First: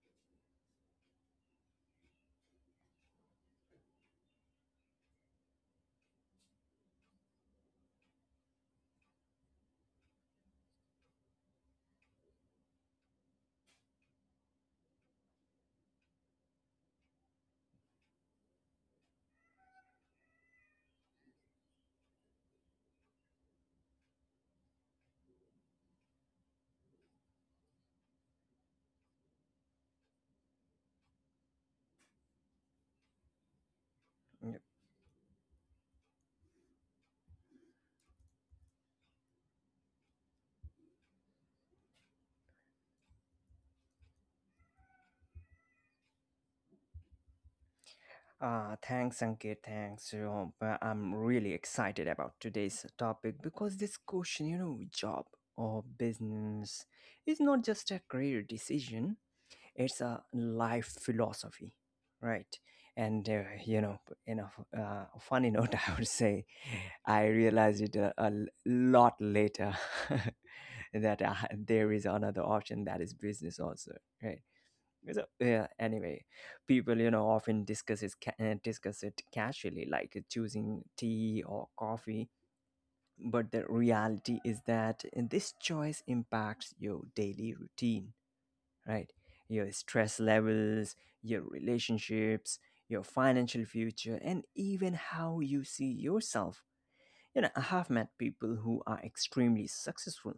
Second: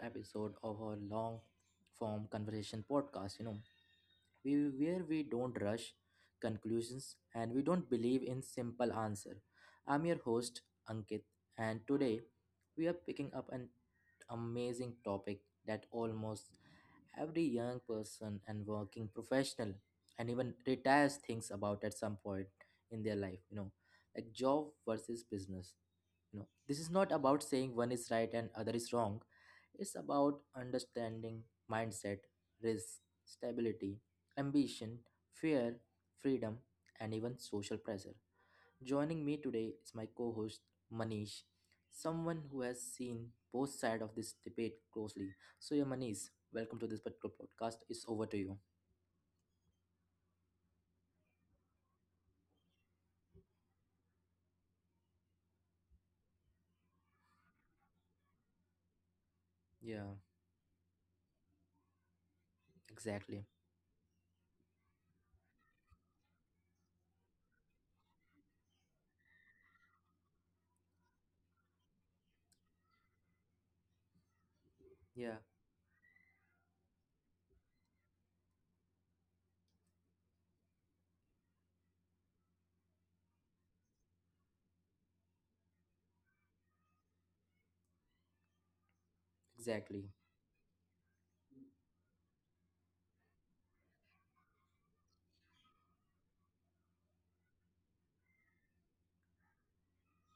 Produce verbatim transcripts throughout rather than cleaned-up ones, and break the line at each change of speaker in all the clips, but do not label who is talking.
episode of our long form conversation podcast. You know, we where we don't rush conclusions, and we don't believe in simple answer. I'm your host Ankit, and today we are picking up an amazing topic that almost every young person and working professional and even retires thinks about at some point in their life. You know, like job versus business. You know, this is not about saying one is right and other is wrong. It's about understanding mindset, risk, stability,
Yep.
ambition, fear, freedom, and even social pressure. Joining me today is my co host Manish, someone who has seen both sides of this debate closely. So, yeah, Manish, welcome to this particular podcast. It's over to you.
Uh, thanks, Ankit. Thanks. You know, uh, I'm really excited about today's topic because this question, you know, job or business is not just a career decision, it's
Yeah,
a life philosophy, right? And, uh,
exactly.
you know, in a f- uh, funny note, I would say I realized it a, a l- lot later that uh, there is another option that is business also, right? So,
Yeah,
yeah, anyway, people, you know, often discuss it, ca- uh, discuss it casually, like uh, choosing tea or coffee. But the reality is that uh, this choice impacts your daily routine, right? Your
exactly.
stress levels, your relationships, your financial future, and even how you see yourself. You know, I have met people who are extremely successful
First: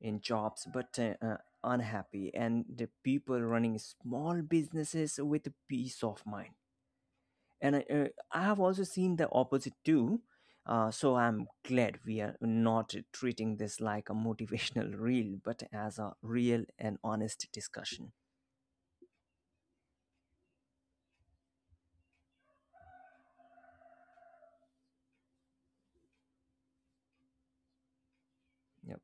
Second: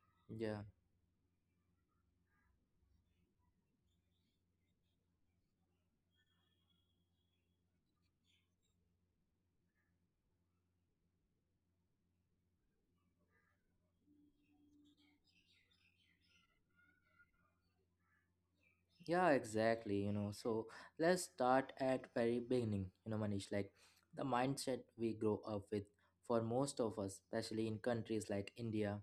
in
Yeah.
jobs but uh, uh, unhappy, and the people running small businesses with peace of mind. And I, uh, I have also seen the opposite too. Uh, so I'm glad we are not treating this like a motivational reel, but as a real and honest discussion.
Yeah, exactly. You know, so let's start at very beginning. You know, Manish, like the mindset we grow up with for most of us, especially in countries like India,
Yep,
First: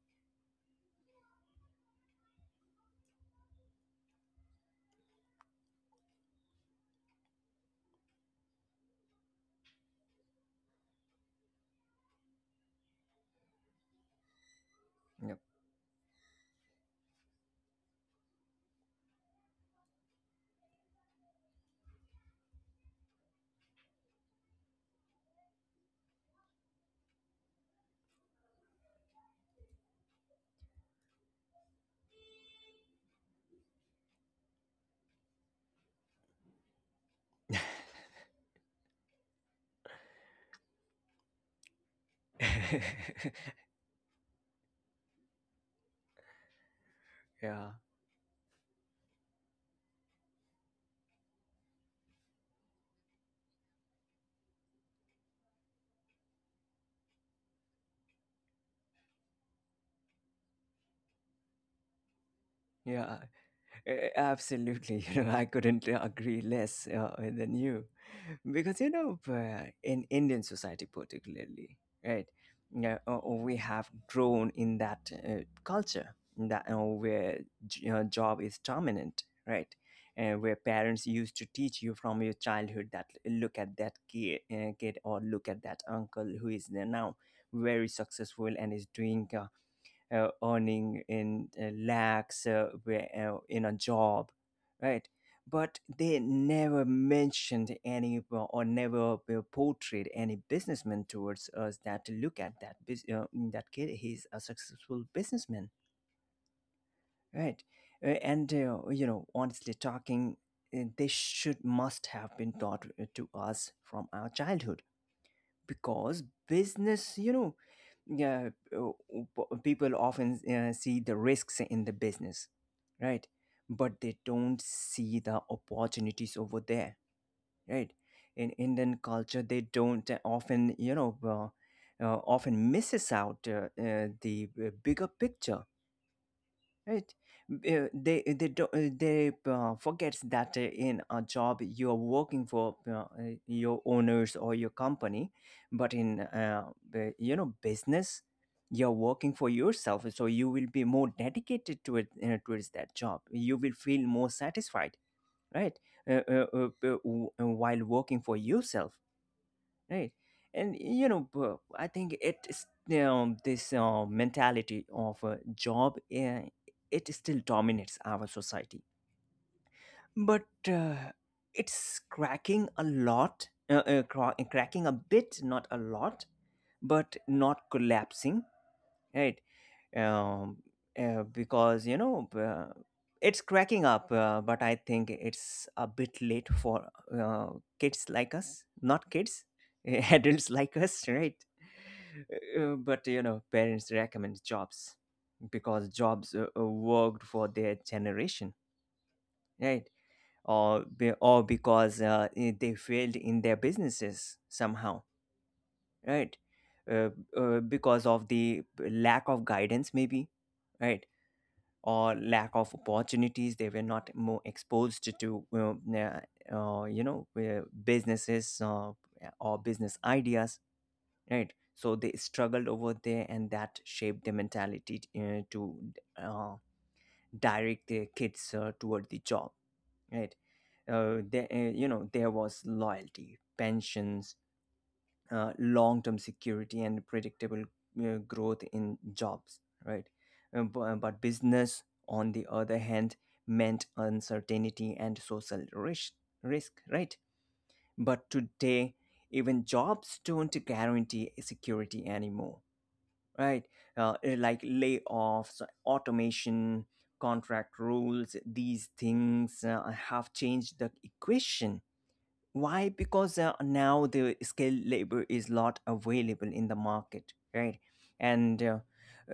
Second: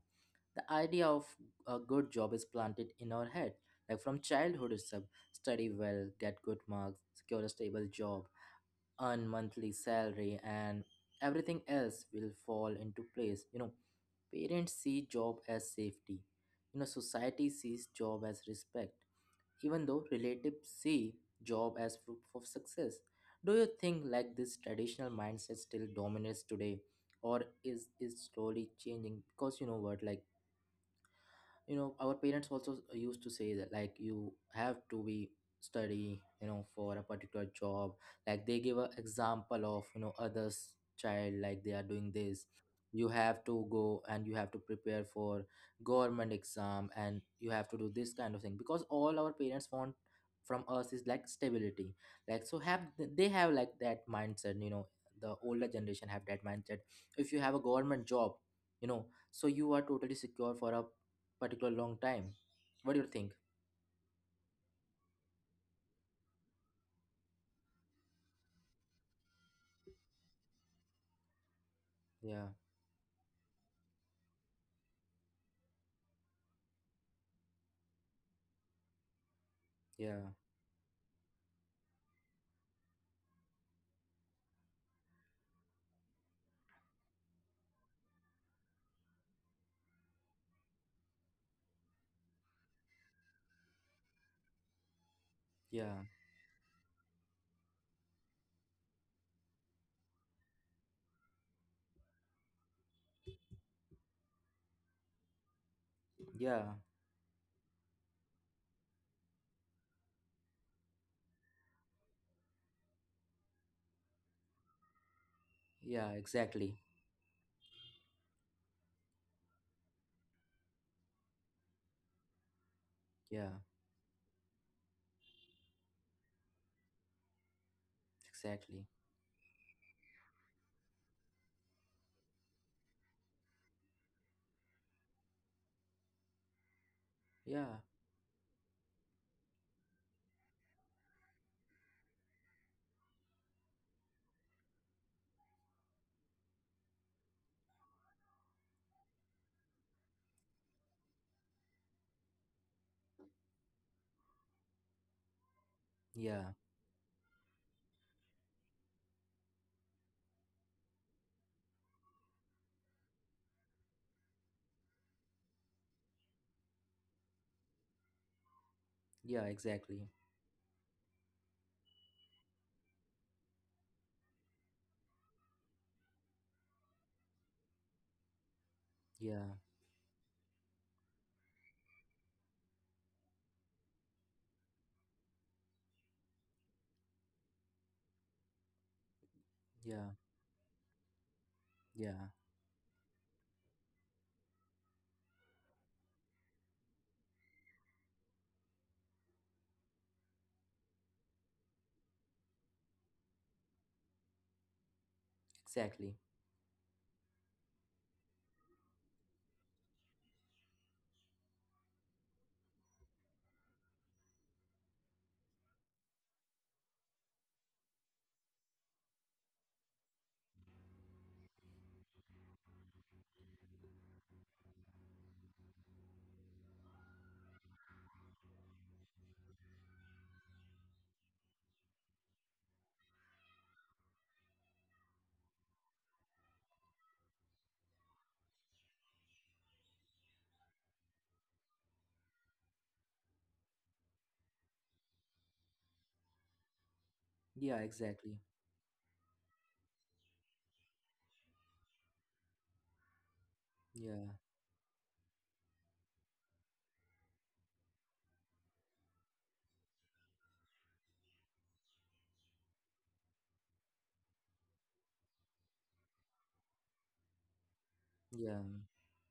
the idea of a good job is planted in our head. Like from childhood itself, study well, get good marks, secure a stable job, earn monthly salary, and everything else will fall into place. You know, parents see job
yep.
as safety. You know, society sees job as respect, even though relatives see job as proof of success. Do you think like this traditional mindset still dominates today or is it slowly changing? Because you know what, like, you know, our parents also used to say that, like, you have to be study, you know, for a particular job, like they give an example of, you know, others child, like they are doing this, you have to go and you have to prepare for government exam and you
Yeah,
have to do this kind of thing, because all our parents want from us is like stability, like so have they have like that mindset, you know, the older generation have that mindset. If you have a government job, you know, so you are totally secure for a particular long time. What do you
yeah.
think?
Eh, Absolutely, you know, I couldn't agree less uh, than you, because you know, uh, in Indian society particularly, right,
Yeah,
yeah, uh, we have grown in that uh, culture that uh, where j- you job is dominant, right,
yeah,
and where parents used to teach you from your childhood that look at that kid, uh, kid, or look at that uncle who is there now, very successful and is doing. Uh, uh, earning in uh, lakhs uh, where, uh, in a job, right? But
yeah,
they never mentioned any uh, or never uh, portrayed any businessman towards us that look at that bus- uh, that kid. He's a successful businessman,
yeah,
right? Uh, and uh, You know, honestly talking, uh, they should must have been taught uh, to us from our childhood
yeah,
because
exactly.
business, you know, yeah, uh, p- people often uh, see the risks in the business, right,
Yeah,
but they don't see the opportunities over there, right. In
exactly.
Indian culture they don't uh, often you know uh, uh, often misses out uh, uh, the uh, bigger picture. Right.
Yeah,
uh, They eh, they do, uh, they uh, forgets that uh, in a job you are working for uh, uh, your owners or your company, but in uh, the- you know business you're working for yourself, so you will be more dedicated to it uh, towards that job. You will feel more satisfied, right? Uh, uh,
yeah,
uh, uh, w- uh, while working for yourself, right. And you know bu- I think it's um, this uh, mentality of a job, uh, it still dominates our society,
yeah, exactly.
but uh, it's cracking a lot uh, uh, cra- cracking a bit, not a lot, but not collapsing, right.
Yeah,
um, uh, because you know uh, it's cracking up, uh, but I think it's a bit late for uh, kids like us, not kids
yeah,
adults like us, right.
yeah,
Uh, but you know parents recommend jobs because jobs uh, uh, worked for their generation, right, or be, or because uh, eh, they failed in their businesses somehow,
exactly.
right. uh, uh, because of the lack of guidance maybe, right, or lack of opportunities. They were not more exposed to uh, na- uh, you know uh, businesses uh, or business ideas, right. So they struggled over there and that shaped their mentality uh, to uh, direct their kids uh, toward the job, right. Uh, there, uh, you know there was loyalty, pensions, uh, long term security and predictable uh, growth in jobs, right? Uh, bu- uh, But business, on the other hand, meant uncertainty and social risk, risk, right?
Yeah,
But
exactly.
today, even jobs don't guarantee security anymore, right? Uh,
Yeah,
uh, like layoffs, automation, contract rules, these things uh, have changed the equation. Why? Because uh, now the skilled labor is not available in the market, right? And
yeah,
uh,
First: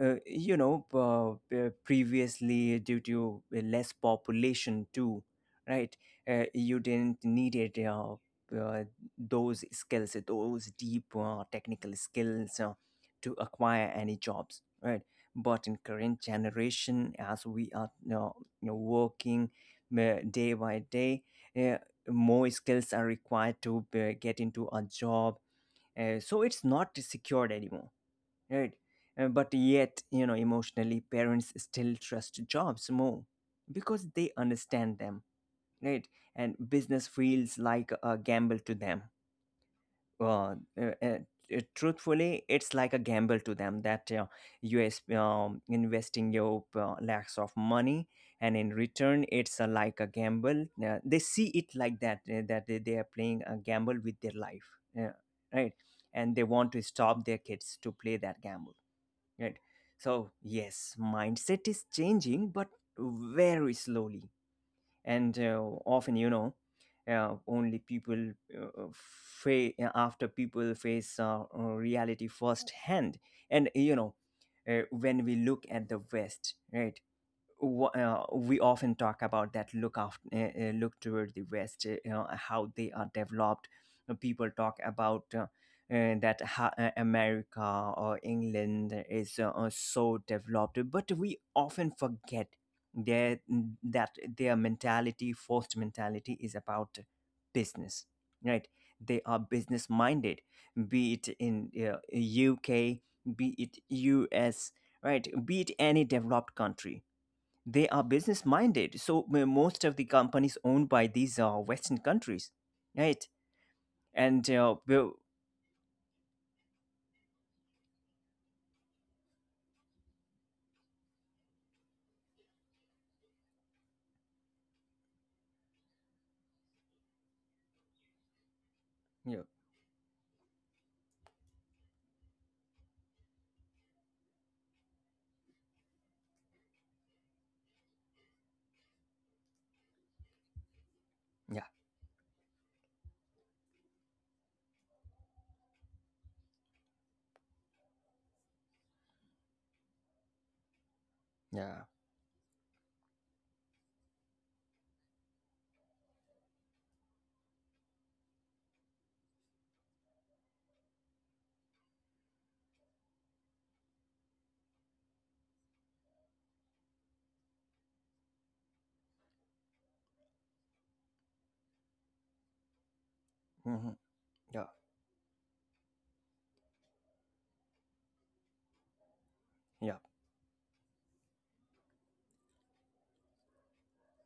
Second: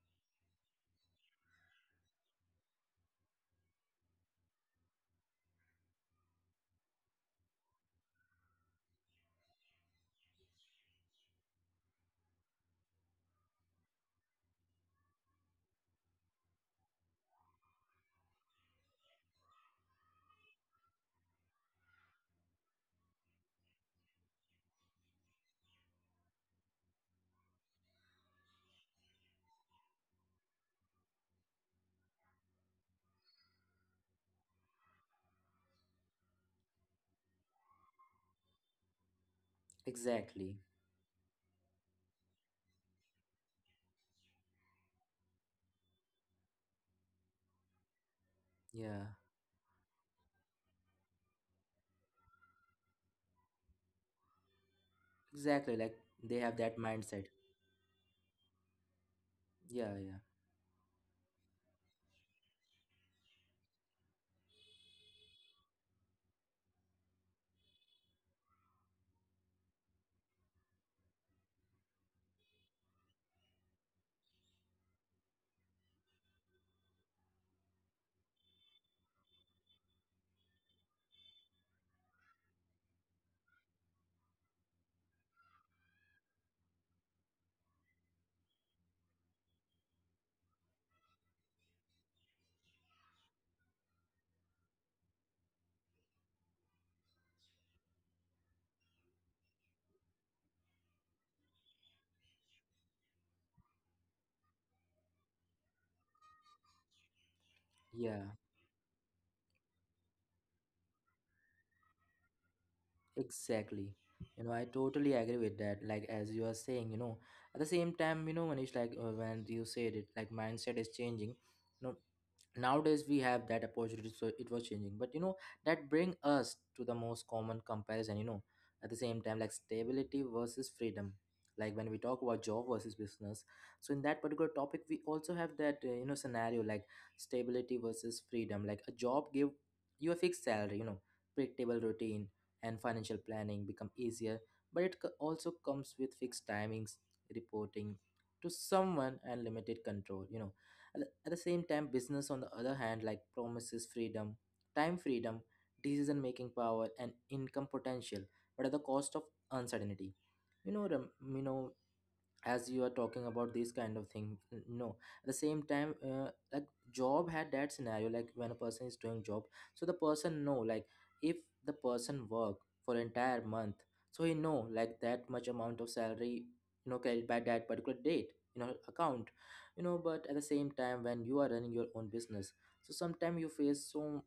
uh, you know, uh, uh, previously due to less population too, right? Uh, you didn't needed uh, uh, those skills, those deep uh, technical skills uh, to acquire any jobs, right? But in current generation, as we are you know, you know, working uh, day by day. uh, More skills are required to uh, get into a job, uh, so it's not secured anymore, right. Uh, but yet you know emotionally parents still trust jobs more because they understand them, right, and business feels like a gamble to them.
exactly.
Well, uh, uh, uh, truthfully, it's like a gamble to them that uh, you is um, investing your uh, lakhs of money, and in
Yeah,
return, it's uh, like a gamble. Uh, they see it like that, uh, that they they are playing a gamble with their life, yeah,
exactly.
right?
Like they
And they
have that
want to
mindset.
stop their kids to play that gamble, right?
Yeah, yeah,
So yes, mindset is changing, but very slowly, and uh, often you know uh, only people uh, fa- uh, after people face uh, uh, reality firsthand. And you know uh, when we look at the west, right, w- uh, we often talk about that look after uh, uh, look toward the west, uh, you know, how they are developed. Uh, people talk about uh, uh, that ha- uh, America or England is uh, uh, so developed, but we often forget their, that their mentality, forced mentality, is about business, right. They are business minded, be it in uh, UK, be it US, right, be it any developed country. They are
yeah,
business minded, so m- most of the companies owned by these uh, western countries, right.
exactly. You
And
know, I
uh,
totally
will.
agree with that. Like, as you are saying, you know, at the same time, you know, Manish, like, uh, when you said it, like, mindset is changing. No, nowadays we have that opportunity, so it was changing, but you know that bring us to the most common comparison, you know, at the same time
Yeah,
like stability versus freedom. Like when we talk about job versus business, so in that particular topic we also have that, uh, you know, scenario like stability versus freedom. Like a job give you a fixed salary, you know,
yeah,
predictable routine and financial planning become easier, but it co- also comes with fixed timings, reporting to someone, and limited control, you know. At the same time,
yeah.
business, on the other hand, like, promises freedom, time freedom, decision making power, and income potential, but at the cost of uncertainty. You know, Ram- you know, as you are talking about this kind of thing, n- no, at the same time, uh, like, job had that scenario, like, when a person is doing job, so the person know like, if the person work for entire month,
Mhm,
so he know
yeah,
like that much amount of salary, you know, credit by that particular date, you know, account, you
yeah,
know. But at the same time, when you are running your own business, so sometimes you face some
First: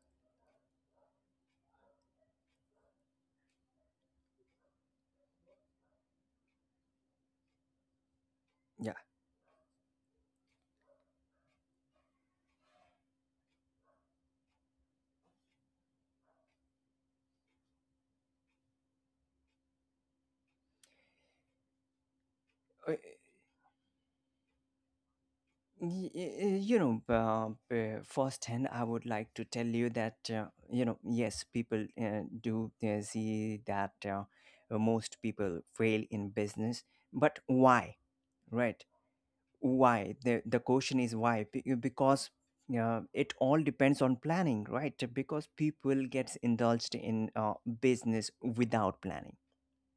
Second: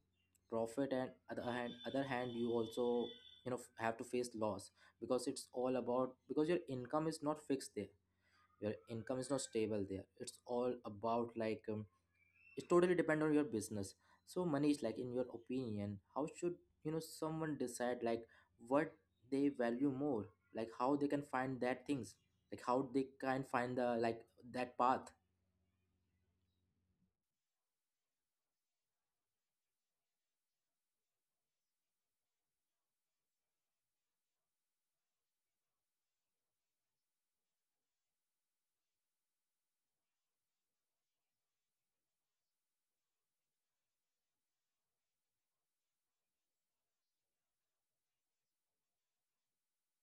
profit, and other hand other hand you also, you know, have to face loss, because it's all about, because your income is not fixed there, your
yeah.
income is not stable there, it's all about, like, um, it totally depend on your business. So money is, like, in your opinion, how should, you know, someone decide like what they value more, like how they can find that things, like how
Uh,
they can find the like that path.
y- y- you know uh, uh, firsthand I would like to tell you that uh, you know yes, people uh, do uh, see that uh, most people fail in business, but why, right, why, the, the question is why. Be- because uh, it all depends on planning, right, because people gets indulged in uh, business without planning,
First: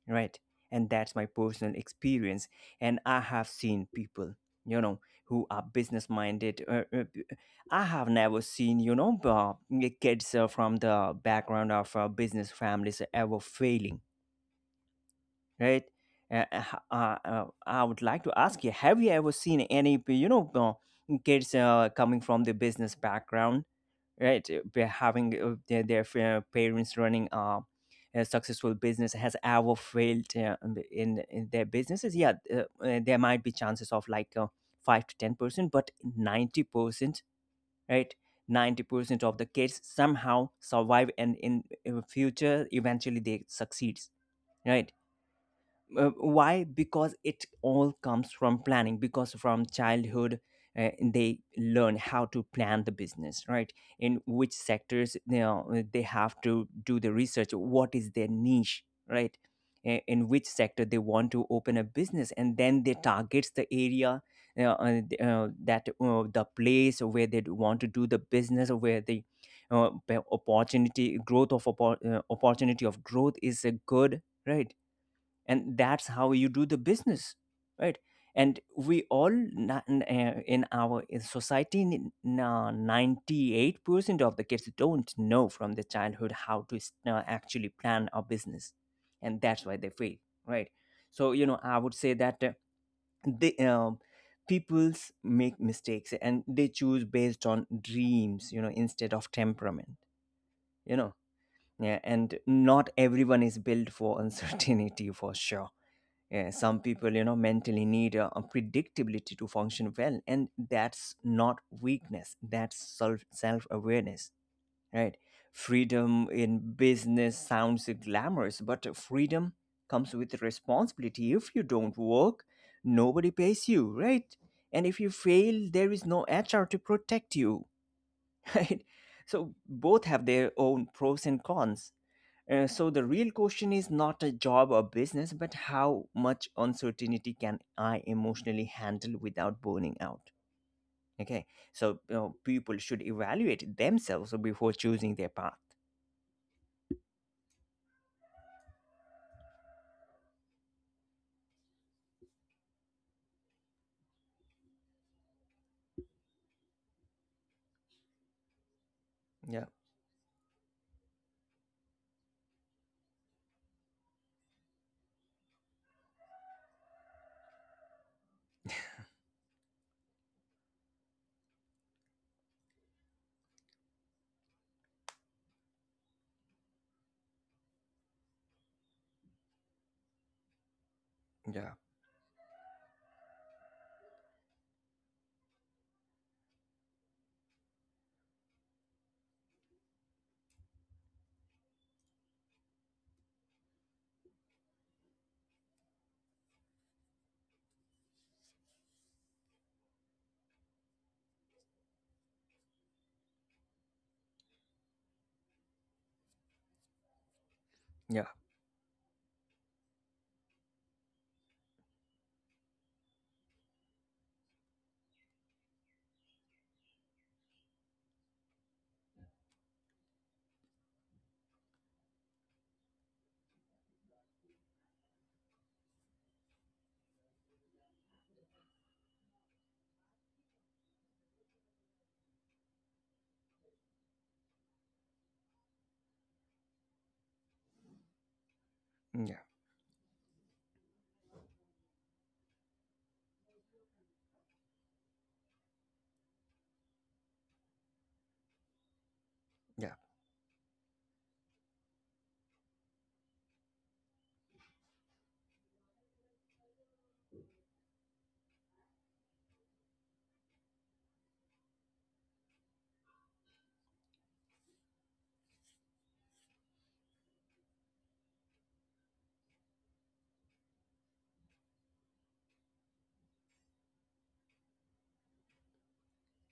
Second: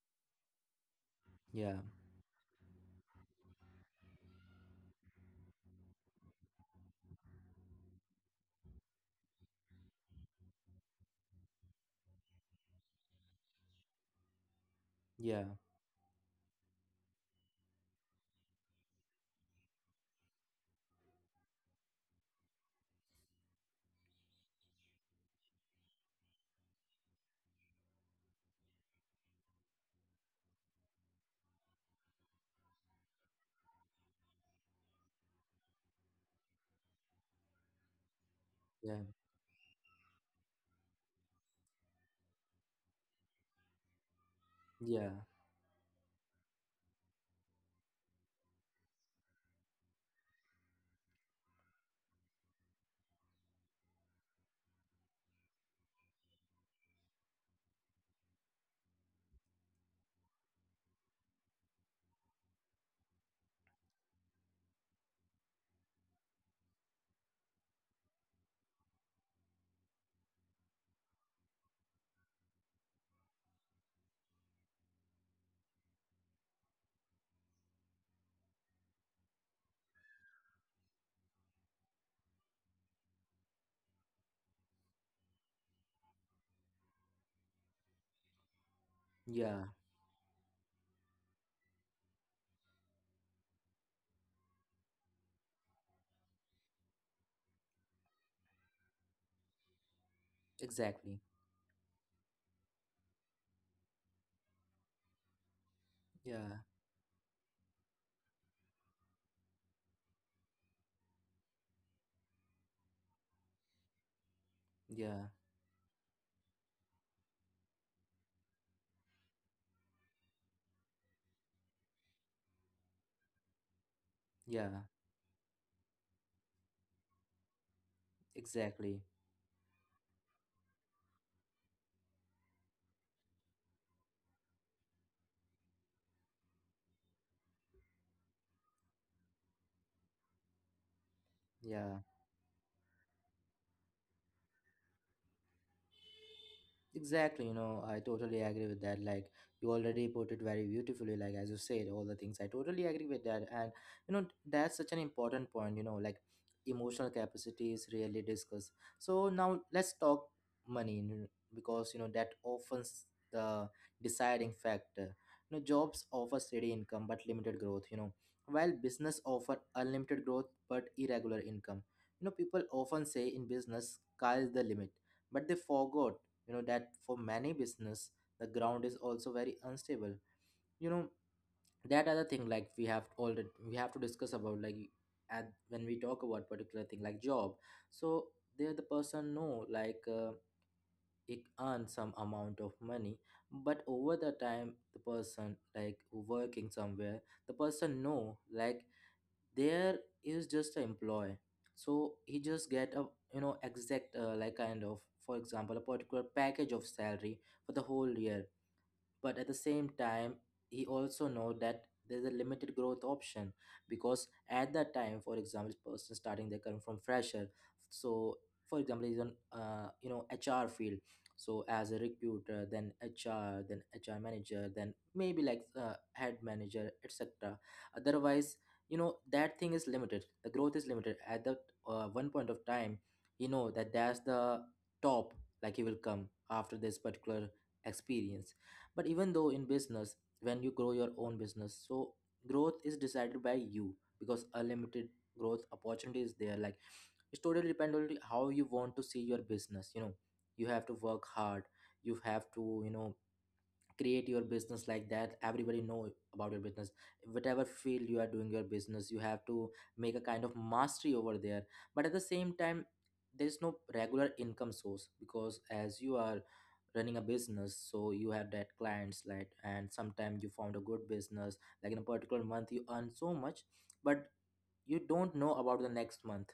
right, and that's my personal
Yeah,
experience. And I have seen people, you know, who are business minded. uh, uh, b- I have never seen, you know, uh, kids uh, from the background of uh, business families ever failing,
yeah,
right? Uh, uh, uh, uh, I would like to ask you: have you ever seen any, you know, uh, kids uh, coming from the business background, right? uh, be- Having uh, their, their fa- parents running uh, a successful business has ever failed uh, in, in their businesses? Yeah, uh, uh, there might be chances of like uh, five to ten percent, but ninety percent, right?
yeah,
ninety percent of the kids somehow survive, and in, in future eventually they succeed, right.
yeah,
Uh, why? Because it all comes from planning, because from childhood uh, they learn how to plan the business, right. In which sectors, you know, they have to do the research, what is their niche, right. I- in which sector they want to open a business, and then they targets the area, you know, uh, th- uh, that uh, the place where they want to do the business, or where the uh, p- opportunity growth of oppo- uh, opportunity of growth is uh, good, right. And that's how you do the business, right. And we all na- n- uh, in our in society n- na- ninety-eight percent of the kids don't know from the childhood how to s- uh, actually plan a business, and that's
yeah,
why they fail, right. So you know I would say that uh, they um, people's make mistakes and they choose based on dreams, you know, instead of temperament, you know.
exactly.
Yeah, and not everyone is built for uncertainty for sure. Yeah,
Yeah,
some people, you know, mentally need uh, a predictability to function well, and that's not weakness. That's self self awareness, right?
yeah,
Freedom in business sounds glamorous, but freedom comes with responsibility. If you don't work, nobody pays you, right? And
yeah,
if you fail, there is no H R to protect you. Right?
exactly.
So both have their own pros and cons. Uh, so the real question is not a job or business, but how much uncertainty can I emotionally handle without burning out? Okay, so
Yeah.
you know, people should evaluate themselves before choosing their path.
Exactly, you know, I totally agree with that. Like, you already put it very beautifully, like, as you said, all the things. I totally agree with that. And, you know, that's such an important point, you know, like, emotional capacity is really discussed. So,
Yeah,
now let's talk money, you know, because, you know, that often's the deciding factor. You know, jobs offer steady income but limited growth, you know, while business offer unlimited growth but irregular income. You know, people often say in business, sky is the limit, but they forgot, you know, that for many business the ground is also very unstable, you know.
yeah,
That other thing, like, we have already, we have to discuss about, like, at when we talk about particular thing like job, so there the person know like, uh, it earn some amount of money, but over the time the person, like, who working somewhere, the person know like there is just an employee, so he just get a, you know, exact, uh, like, kind of, for example, a particular package of salary for the whole
yeah,
year. But at the same time, he also know that there's a limited growth option, because at that time, for example, person starting their career from fresher, so for example he's on, uh, you know, hr field, so as a recruiter, then hr, then hr manager, then maybe like, uh, head manager, etc, otherwise, you know, that thing is limited, the growth is limited at that, uh, one point of time, you know, that that's the top, like he will come after this particular experience. But even
yeah,
though in business, when you grow your own business, so growth is decided by you, because unlimited growth opportunity is there, like it's totally depend on how you want to see your business,
yeah,
you know, you have to work hard, you have to, you know, create your business like that everybody know about your business, whatever field you are doing your business, you have to make a kind of mastery over there. But at the same time, there is no regular income source, because as you are running a business, so you have that clients, like, and sometimes you found a good business, like in a particular month you earn so much, but you don't know about the next month,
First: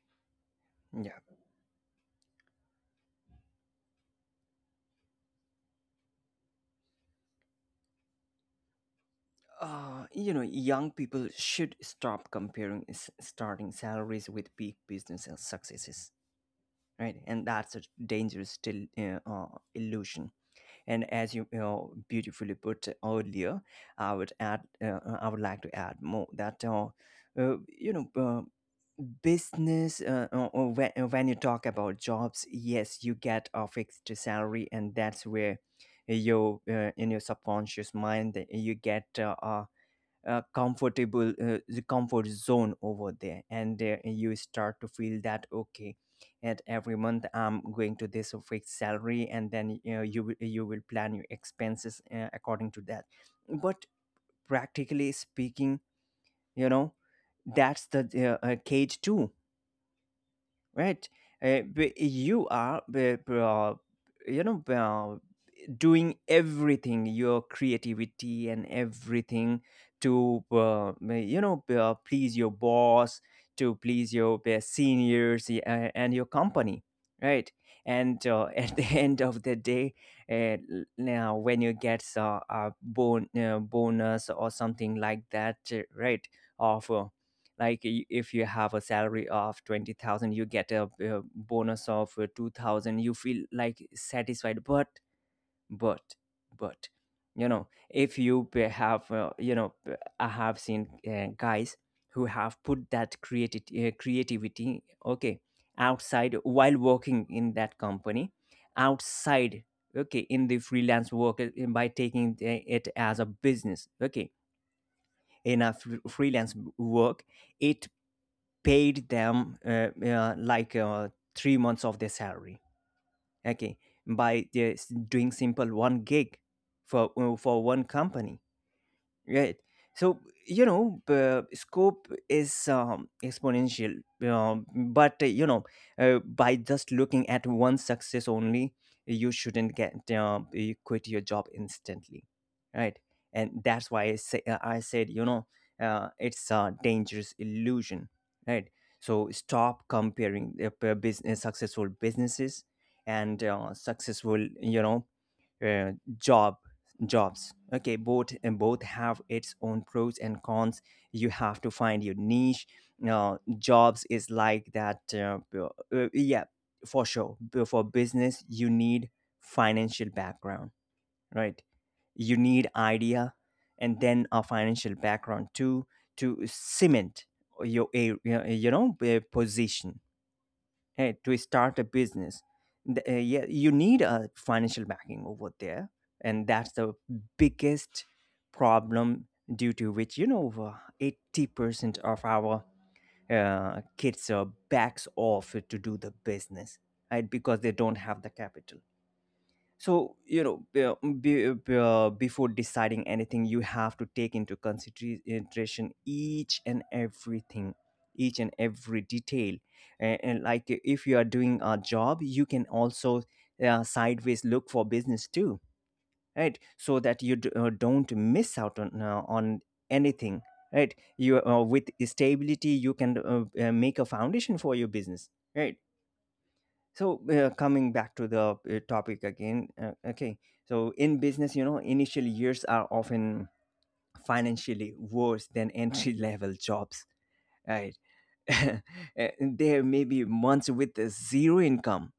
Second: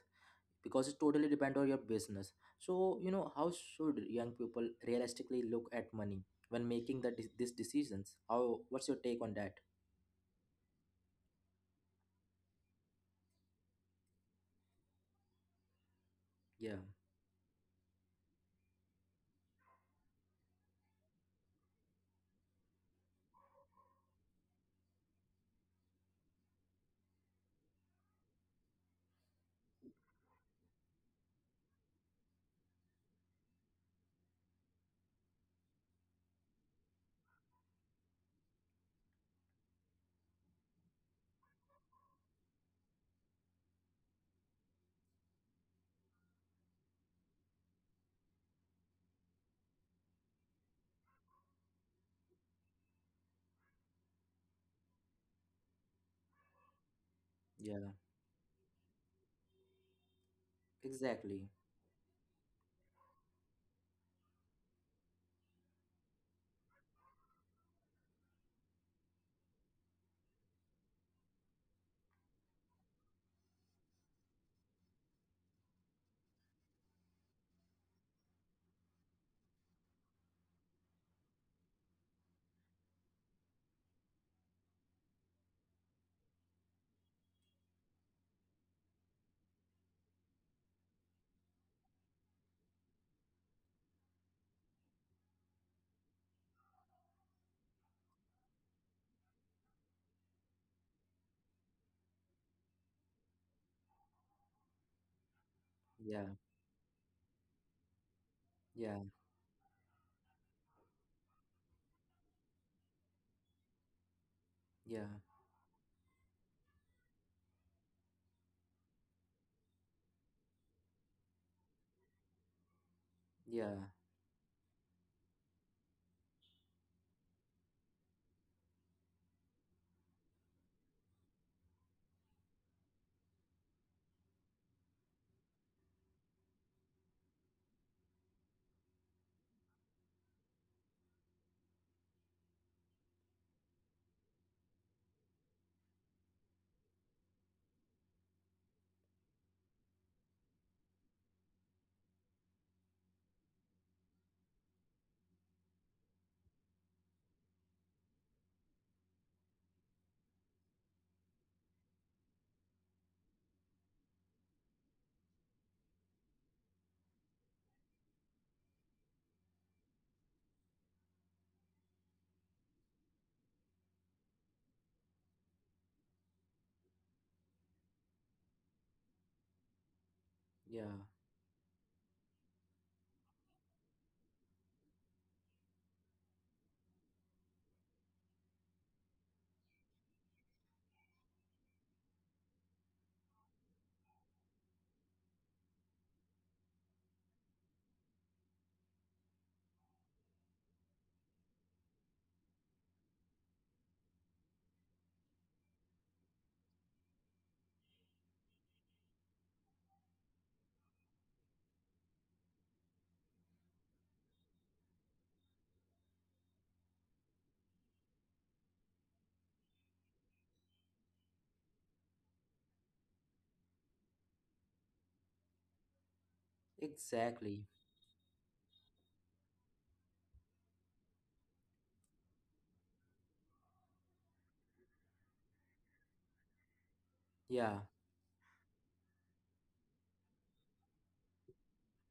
because it
yeah.
totally depend on your business. So, you know, how should young people realistically look at money when making the de- these decisions? How, what's your take on that?
Uh, you know, young people should stop comparing s- starting salaries with peak business and successes,
Yeah,
right? And that's a dangerous still uh, uh, illusion. And as you, you know, beautifully put earlier, I would add, uh, uh, I would like to add more that, uh, uh, you know, uh, business uh, uh, uh, when, uh, when you talk about jobs, yes, you get a fixed salary, and that's where your uh, in your subconscious mind that you get uh, a uh, comfortable uh, the comfort zone over there, and uh, you start to feel that, okay, and every month I'm going to this fixed salary, and then you know, you will you will plan your expenses uh, according to that. But practically speaking, you know, that's
yeah,
the uh, uh, cage too, right?
exactly.
Uh, b- you are b- b- uh, you know doing everything, your creativity and everything, to uh, you know uh, please your boss, to please your uh, seniors uh, and your company, right? And uh, at the end of the day, uh, now when you get uh, a bon- uh, bonus or something like that, uh, right? of uh, like i- if you have a salary of twenty thousand, you get a, uh bonus of uh, two thousand, you feel like satisfied. But, but but you know, if you p- have uh, you know p- I have seen uh, guys who have put that creativity uh, creativity, okay,
Yeah,
outside while working in that company,
yeah,
outside, okay, in the freelance work, uh, by taking the- it as a business, okay,
yeah,
in a fr- freelance work, it paid them uh, uh, like uh, three months of their salary, okay,
yeah,
by just doing simple one gig for uh, for one company. Right. So, you know, uh, scope is um, exponential, um, but uh, you know, uh, by just looking at one success only, you shouldn't get um, you quit your job instantly, right? And that's why I say, uh, I said, you know, uh, it's a dangerous illusion, right? So stop comparing uh, p- business, successful businesses, and uh, successful, you know, uh, job jobs, okay? Both, and both have its own pros and cons. You have to find your niche. Now, jobs is like that, uh, uh, yeah, for sure. Bu- for business, you need financial background, right? You need idea, and then a financial background too, to cement your a- you know you know, uh, position,
yeah,
eh, to start a business. Th- eh, yeah, you need a financial backing over there, and that's the biggest problem, due to which, you know, over eighty percent of our uh, kids are backs off to do the business, right? Because they don't have the capital. So, you know, be, be, be- uh, before deciding anything, you have to take into consideration each and everything, each and every detail. And, and like if you are doing a job, you can also uh, sideways look for business too, right? So that you d- uh, don't miss out on uh, on anything, right? You uh, with stability you can uh, uh, make a foundation for your business, right? So, uh,
exactly.
coming back to the uh, topic again, uh, okay, so in business, you know, initial years are often financially worse than entry level jobs,
Yeah,
right? Uh, there may be months with zero income,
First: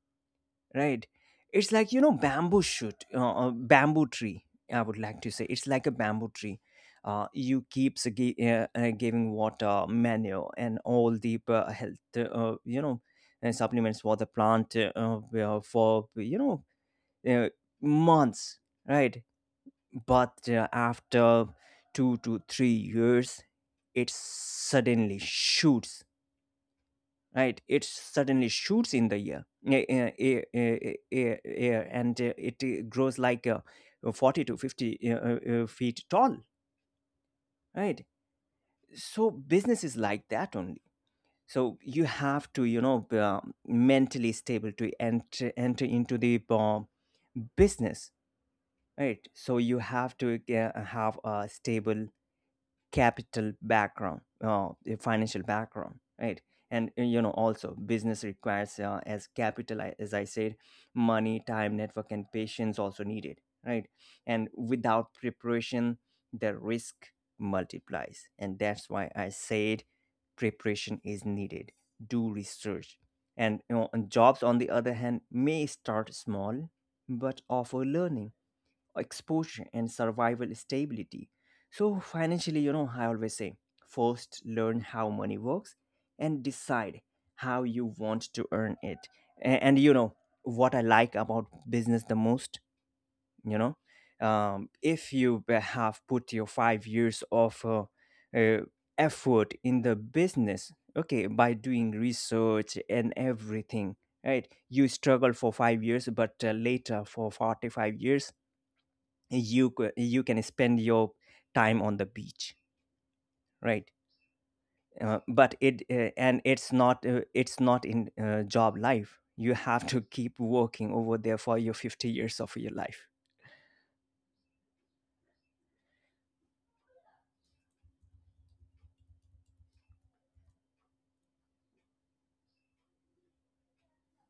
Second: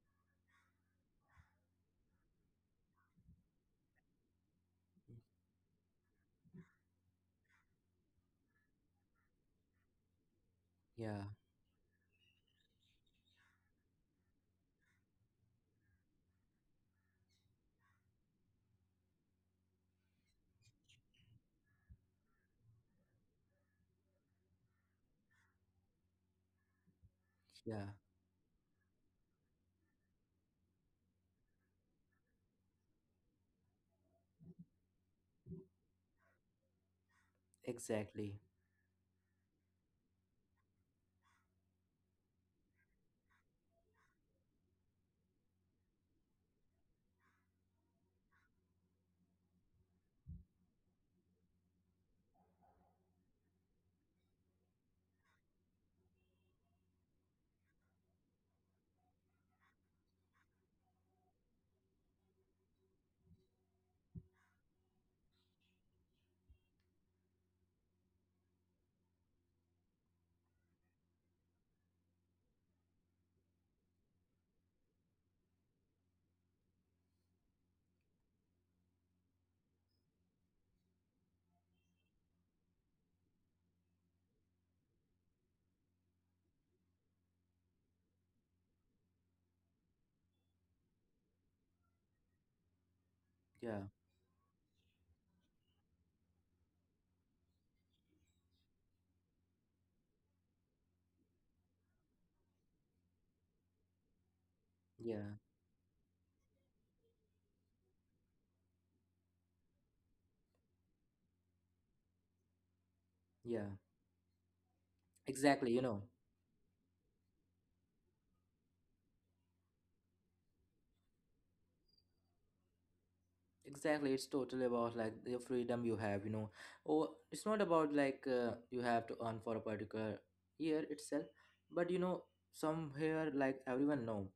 right? It's like, you know, bamboo shoot uh, uh, bamboo tree. I would like to say it's like a bamboo tree. Uh, you keeps gi- uh, uh, giving water, manure, and all
yeah,
the uh, health uh, you know uh, supplements for the plant uh, uh, for, you know, uh, months, right? But uh, after two to three years, it suddenly shoots, right?
yeah,
It suddenly shoots in the air, eh, eh, eh, eh, eh, air, and uh, it uh, grows like uh, forty to fifty uh, uh, uh, feet tall, right?
exactly.
So business is like that only. So you have to, you know, be, um, mentally stable to enter enter into the uh, business, right? So you have to uh, have a stable capital background, uh, a financial background, right? And uh, you know, also business requires uh, as capital I- as I said, money, time, network, and patience also needed, right? And without preparation, the risk multiplies, and that's why I said preparation is needed. Do research, and you know, and jobs on the other hand may start small but offer learning, exposure, and survival stability. So, financially, you know, I always say first learn how money works and decide how you want to earn it. A- And, you know, what I like about business the most, you
Yeah,
know, um, if you have put your five years of uh, uh, effort in the business, okay, by doing research and everything, right? You
yeah,
struggle for five years, but uh, later for forty-five years, you c- you can spend your time on the beach,
yeah,
right? Uh, but
exactly, you
it
know.
uh, and it's not uh, it's not in uh, job life you have to keep working over there for your fifty years of your life.
Exactly, it's totally about like the freedom you have, you know, or it's not about, like, uh, you have to earn for a particular year itself. But you know, somewhere, like everyone know,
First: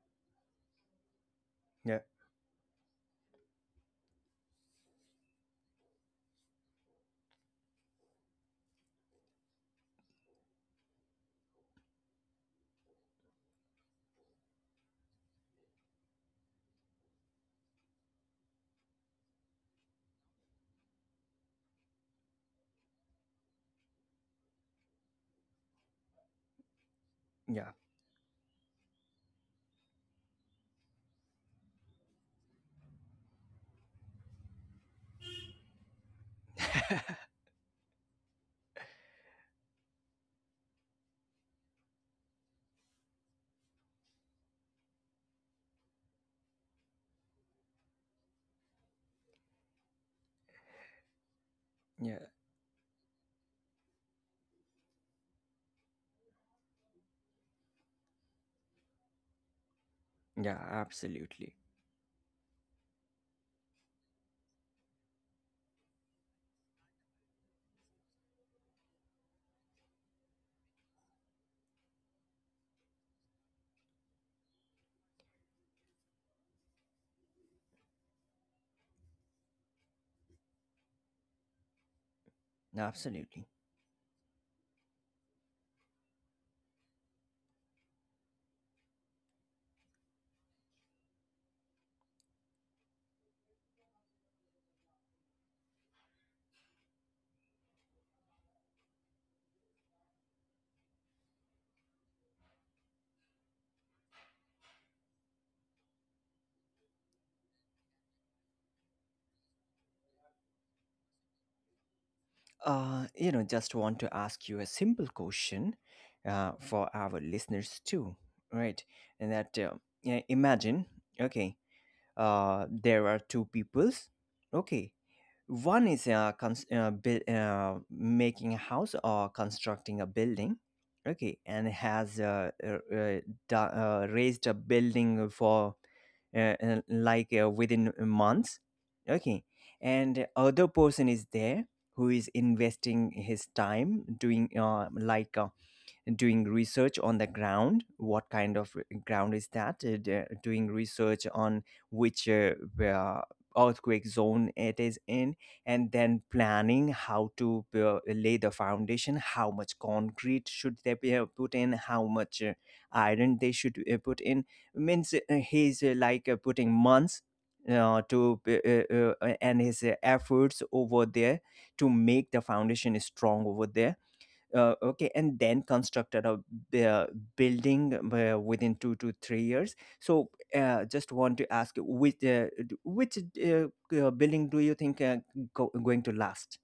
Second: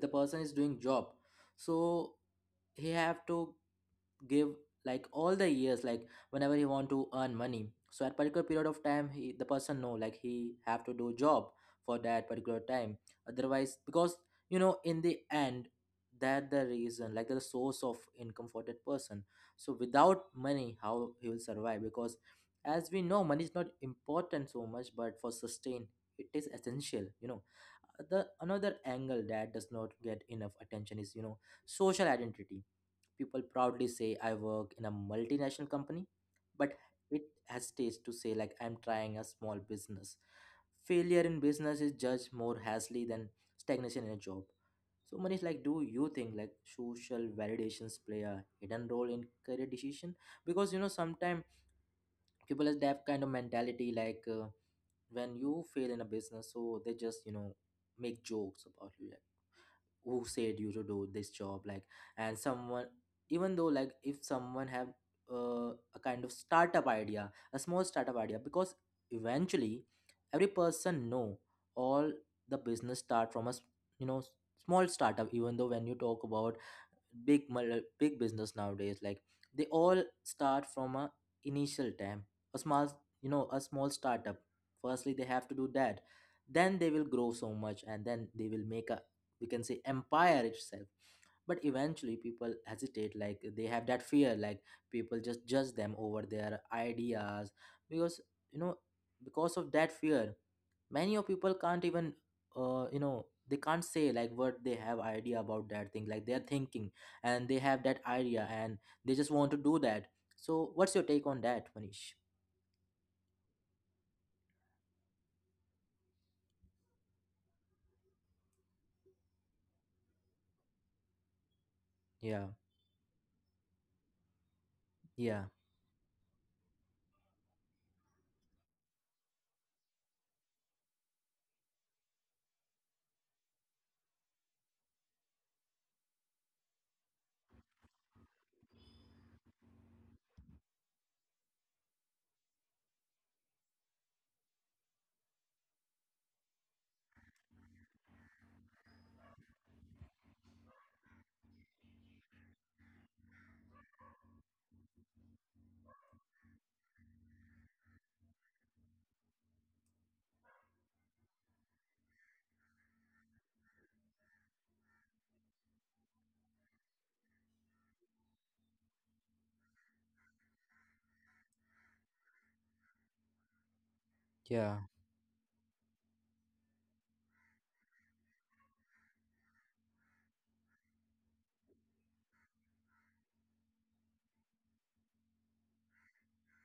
the person is doing job,
Yeah,
so he have to give like all the years, like whenever he want to earn money, so at particular period of time, he, the person know like he have to do job for that particular time, otherwise, because you know, in the end, that the reason like the source of income for that person, so without money how he will survive? Because as we know money is not important so much, but for sustain, it is essential, you know.
yeah,
The another angle that does not get enough attention is, you know, social identity. People proudly say, I work in a multinational company, but it hesitates to say, like, I'm trying a small business. Failure in business is judged more harshly than stagnation in a job. So, Manish, like, do you think like social validations play a hidden role in career decision? Because you know, sometimes
yeah,
people have that kind of mentality, like uh, when you fail in a business, so they just you know make jokes about you, who said
yeah.
you to do this
Absolutely,
job like and someone even though like if someone have uh, a kind of startup idea a small startup idea, because eventually every person know all the business start from a s- you know s- small startup. Even though when you talk about big mul- big business nowadays, like they all start from a initial time, a small you know
absolutely.
a small startup, firstly they have to do that, then they will grow so much and then they will make a we can say empire itself. But eventually people hesitate, like they have that fear, like people just judge them over their ideas because you know, because of that fear many of people can't even uh, you know they can't say like what they have idea about that thing, like they're thinking and they have that idea and they just want to do that. So what's your take on that, Manish?
uh you know, just want to ask you a simple question, uh for our listeners too, right? And that, uh, yeah, imagine, okay,
Yeah,
uh there are two peoples, okay.
yeah,
One is uh, cons- uh, buil- uh, making a house or constructing a building. Okay, and has uh, uh, uh, do- uh, raised a building for uh, uh, like uh, within months. Okay, and other person is there who is investing his time doing uh, like uh, doing research on the ground, what kind of r- ground is that, uh, d- uh, doing research on which, uh, uh, earthquake zone it is in, and then planning how to uh, lay the foundation, how much concrete should they be, uh, put in, how much uh, iron they should uh, put in, means uh, he's uh, like uh, putting months uh, to uh, uh, uh, and his uh, efforts over there to make the foundation strong over there, uh,
yeah,
okay, and then constructed a b- uh, building um, uh, within two to three years. So, uh, just want to ask you, which uh, d- which uh, uh, building do you think uh, go- going to last,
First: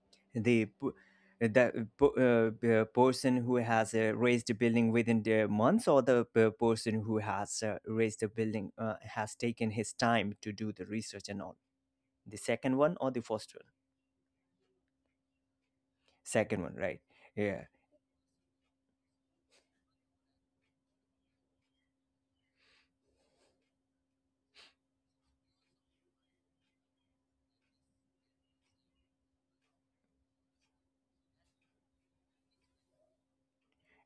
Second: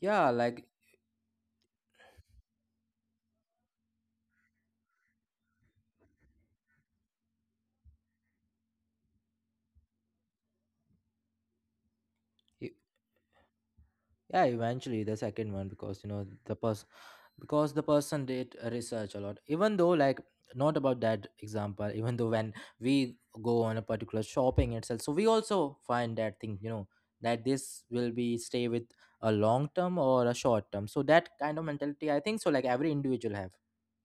yeah,
the
like,
p- the p- uh, p- uh, person who has uh, raised a building within the months, or the p- uh, person who has uh, raised a building, uh, has taken his time to do the research and all, the
e-
second one or the first one?
yeah, eventually the second one because you know the
Second one,
person,
right? Yeah.
because the person did research a lot. Even though like not about that example, even though when we go on a particular shopping itself, so we also find that thing, you know, that this will be stay with a long term or a short term, so that kind of mentality I think so, like every individual have.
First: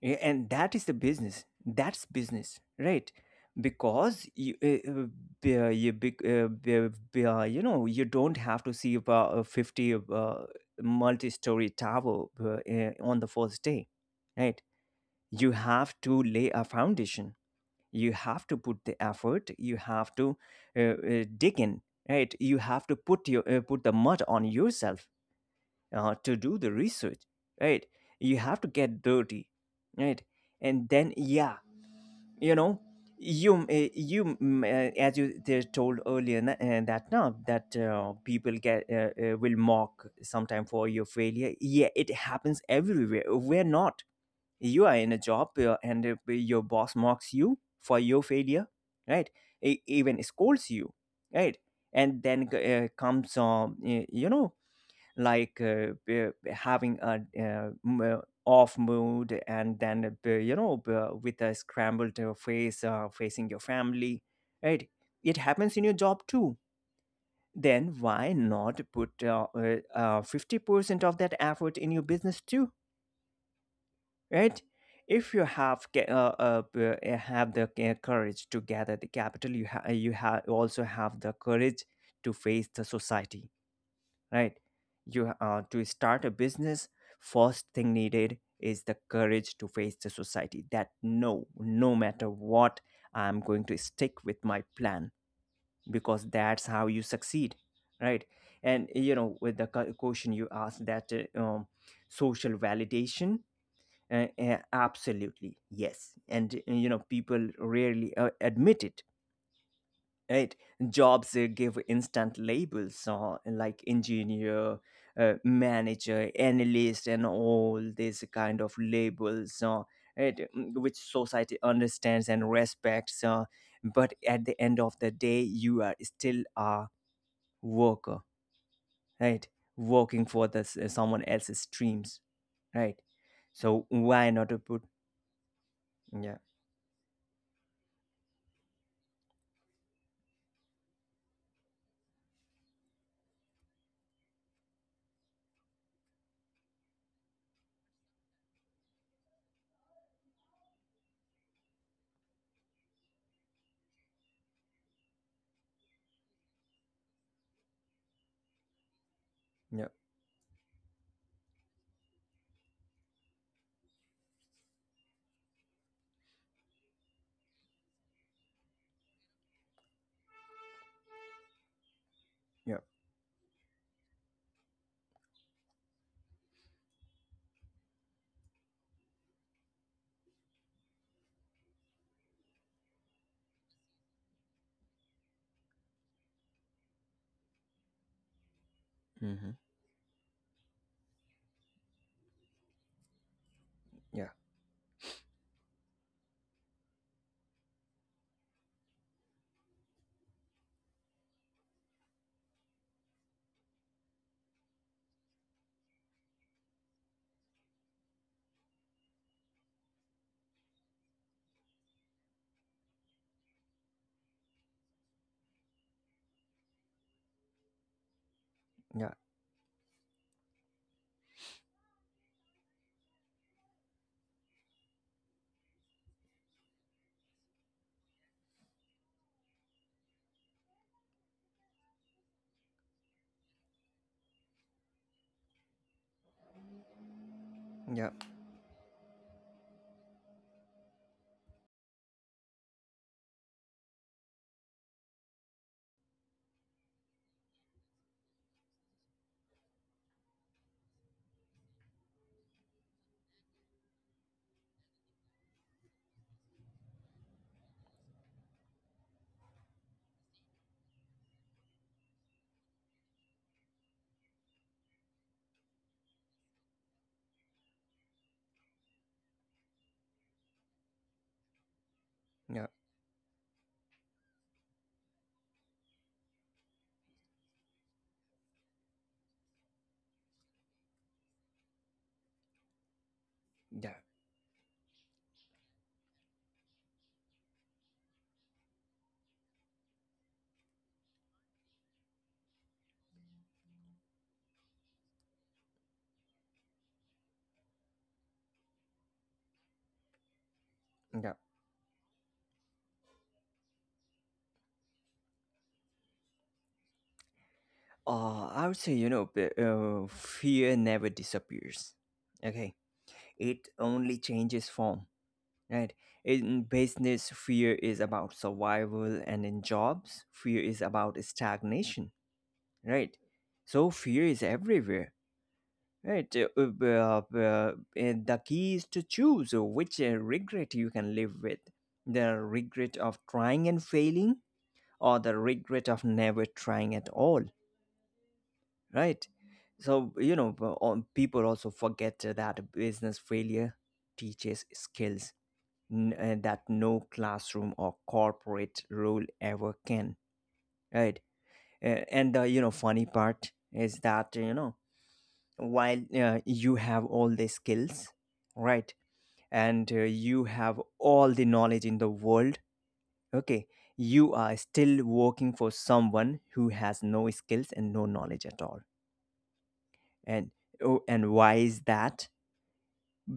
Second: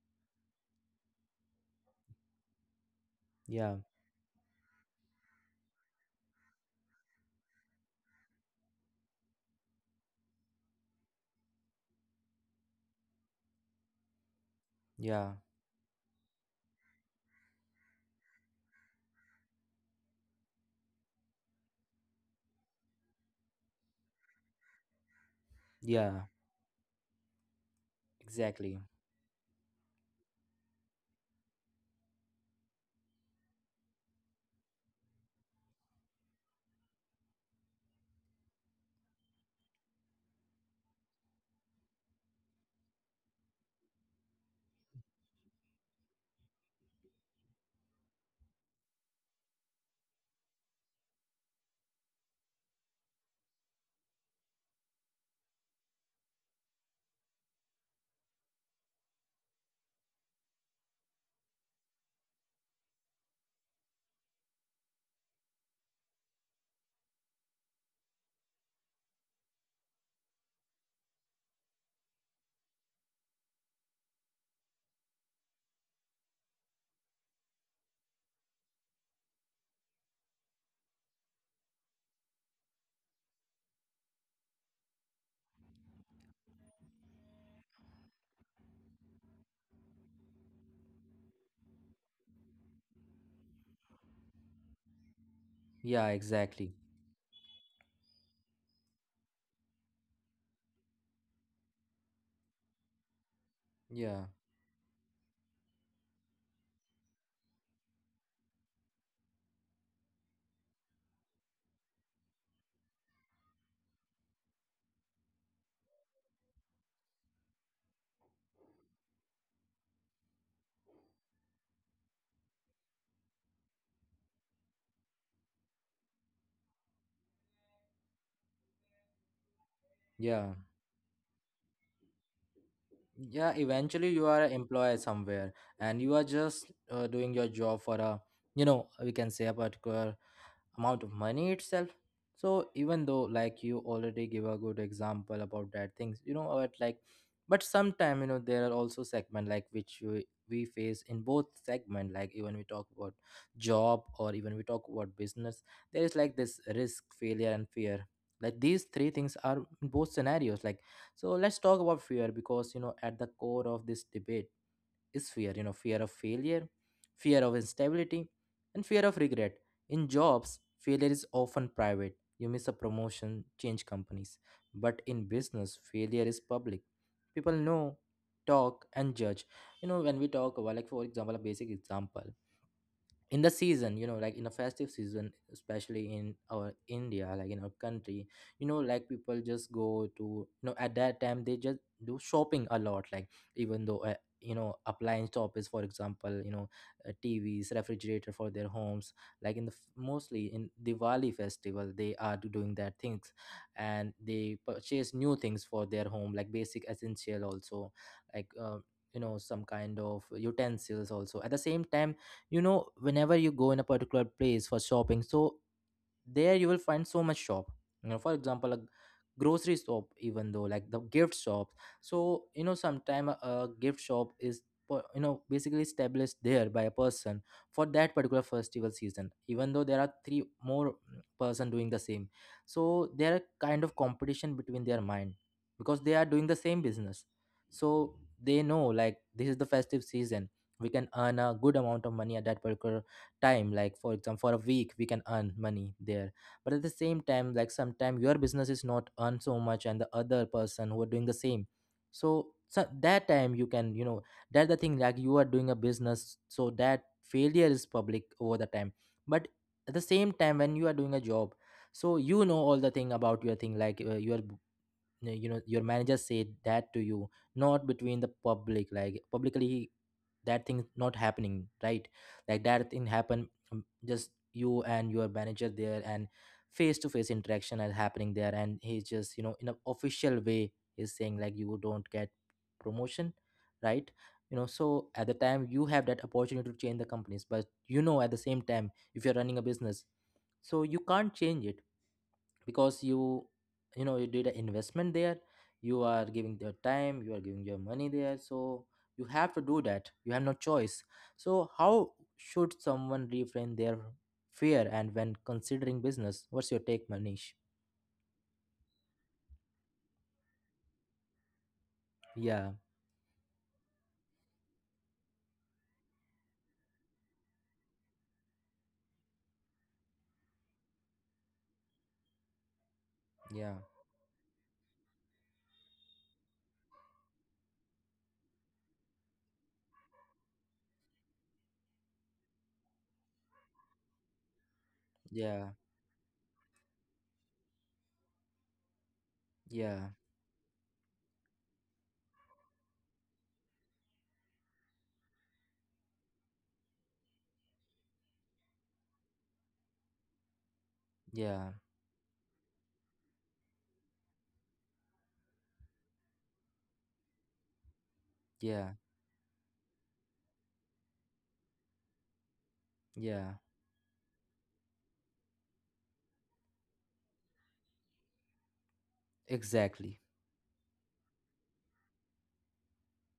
Yeah, and that is the business, that's business, right?
Yeah.
Because you, uh, uh, b- uh, you, big- uh, b- uh, b- uh, you know, you don't have to see about a fifty uh, multi-story tower uh, uh, on the first day, right?
Yeah,
You have to lay a foundation, you have to put the effort, you have to uh, uh, dig in, right? You have to put your uh, put the mud on yourself uh,
yeah,
to do the research, right? You have to
exactly.
get dirty, right? And then, yeah, you know, you m- eh, you m- eh, as you they told earlier na- eh, that now that uh, people get uh, uh, will mock sometime for your failure. Yeah, it happens everywhere. We're not, you are in a job, uh, and uh, your boss mocks you for your failure, right? E- even scolds you, right? And then uh, comes um, eh, you know, like uh, b- having a uh, m- off mood, and then uh, b- you know b- with a scrambled uh, face uh, facing your family, right? It happens in your job too. Then why not put uh, uh, uh, fifty percent of that effort in your business too, right? If you have ca- uh, uh, b- uh, have the uh, courage to gather the capital, you ha- you ha- also have the courage to face the society, right? you uh, To start a business, first thing needed is the courage to face the society, that no, no matter what, I'm going to stick with my plan,
Yeah,
because that's
exactly.
how you succeed, right? And you know, with the cu- question you asked, that, uh, um, social validation,
Yeah,
uh, uh, absolutely yes, and uh, you know, people rarely uh, admit it, right? Jobs uh, give instant labels, uh, like engineer, uh, manager, analyst, and all these kind of labels, uh, right, mm, which society understands and respects, uh, but at the end of the day, you are still a worker, right? Working
yeah,
for the s- uh, someone else's dreams, right?
yeah,
So
eventually you
why
are an
not to put,
employer somewhere and you are
yeah,
just uh, doing your job for a you know we can say a particular amount of money itself. So even though like you already give a good example about that things, you know, but like, but sometime you know there are also segment like which we, we face in both segment, like even we talk about job or even we talk about business, there is like this risk, failure and fear, like these three things are in
yeah,
both scenarios, like. So let's talk about fear, because you know at the core of this debate is fear, you know, fear of failure, fear of instability, and fear of regret. In jobs failure is often private, you miss a
yeah,
promotion, change companies. But in business failure is public, people know, talk and judge. You know when we talk about, like for example a basic example, in the season, you know, like in a festive season, especially in our India, like in our country, you know, like people
hmm,
just go to you know at that time they just do shopping a lot, like even though uh,
yeah,
you know appliance shop is for example, you know, uh, tvs refrigerator for their homes, like in the f- mostly in Diwali festival they are do- doing that things, and they purchase new things for their home like basic essential also, like uh, you know some kind of utensils also at the same time. You know whenever you go in a particular place for shopping, so there you will find so much shop. You know, for example a
yeah,
grocery shop, even though like the gift shops. So you know sometime a, a gift shop is per- you know basically established there by a person for that particular festival season, even though there are three more mm, person doing the same. So there are kind of competition between their mind, because they are doing the same business. So
yeah,
they know like this is the festive season, we can earn a good amount of money at that particular time, like for example for a week we can earn money there. But at the same time, like sometimes your business is not earn so much and the other person who are doing the same, so, so that time you can you know, that the thing like you are doing a business, so that failure is public over the time. But at the same time when you are doing a job, so you know all the thing about your thing, like uh, your uh, you know your manager said that to you, not between the public like publicly, that thing not happening right, like
yeah,
that thing happen um, just you and your manager there, and face to face interaction is happening there and he's just you know in an official way he's saying like you don't get promotion,
yeah,
right. You know, so at the time you have that opportunity to change the companies, but you know at the same time if you're running a business, so you can't change it because you you know you did an investment there, you are giving your time, you are giving your money there, so you have to do that, you have no choice.
yeah.
So how should someone reframe their fear and when considering business, what's your take, Manish?
Uh, I would say, you know, p- uh, fear never disappears.
Yeah.
Okay. It only changes form, right? In business, fear is about survival, and in jobs, fear is about stagnation, right?
Yeah.
So fear is everywhere, right? Uh, uh, b- uh, b- uh, and the key is to choose which uh, regret you can live with, the regret of trying and failing, or the
Yeah,
regret of never trying at all, right?
yeah,
So, you know, p- all- people also forget that business failure teaches skills n- uh, that no classroom or corporate role ever can, right?
yeah,
Uh, and the, you know, funny part is that, you know, while uh, you have all the skills,
yeah.
right? And uh, you have all the knowledge in the world,
Yeah,
okay? You are still working for someone who has no skills and no knowledge at all.
exactly,
And, oh, and why is that?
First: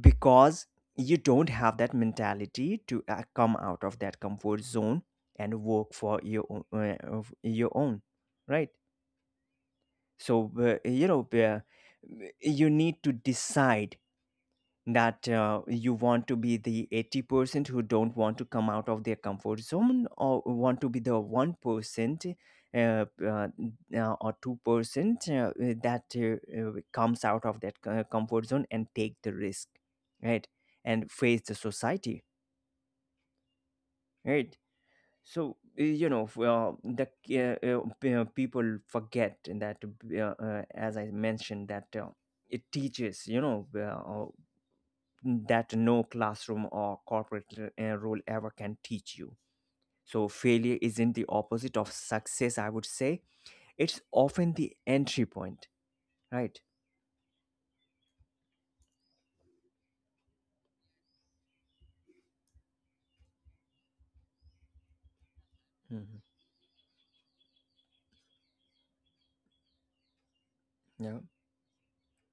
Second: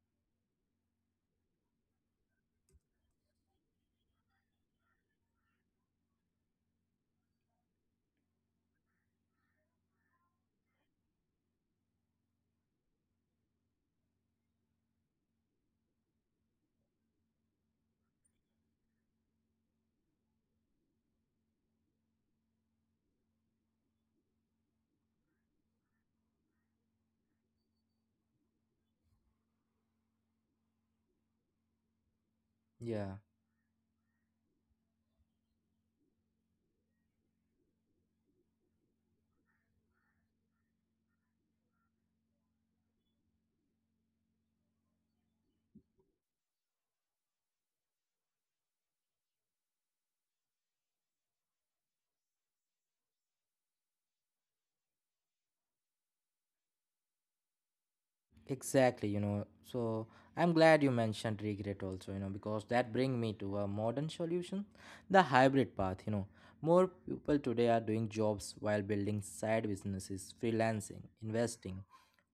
Because you don't have that mentality to uh, come out of that comfort zone and work for your own, uh, of your own, right? So uh, you know uh, you need to decide that uh, you want to be the eighty percent who don't want to come out of their comfort zone, or want to be the one percent uh, uh, uh, or two percent uh, that uh, uh, comes out of that co- comfort zone and take the risk, right? And face the society,
yeah.
right? So uh, you know f- uh, the uh, uh, p- uh, people forget that uh, uh, as I mentioned, that uh, it teaches, you know uh, that no classroom or corporate uh, role ever can teach you. So, failure isn't the opposite of success, I would say. It's often the entry point, right?
Exactly, you know. So I'm glad you mentioned regret also, you know, because that bring me to a modern solution, the hybrid path, you
Hmm.
know. More people today are doing jobs while building side businesses, freelancing,
Yeah,
investing,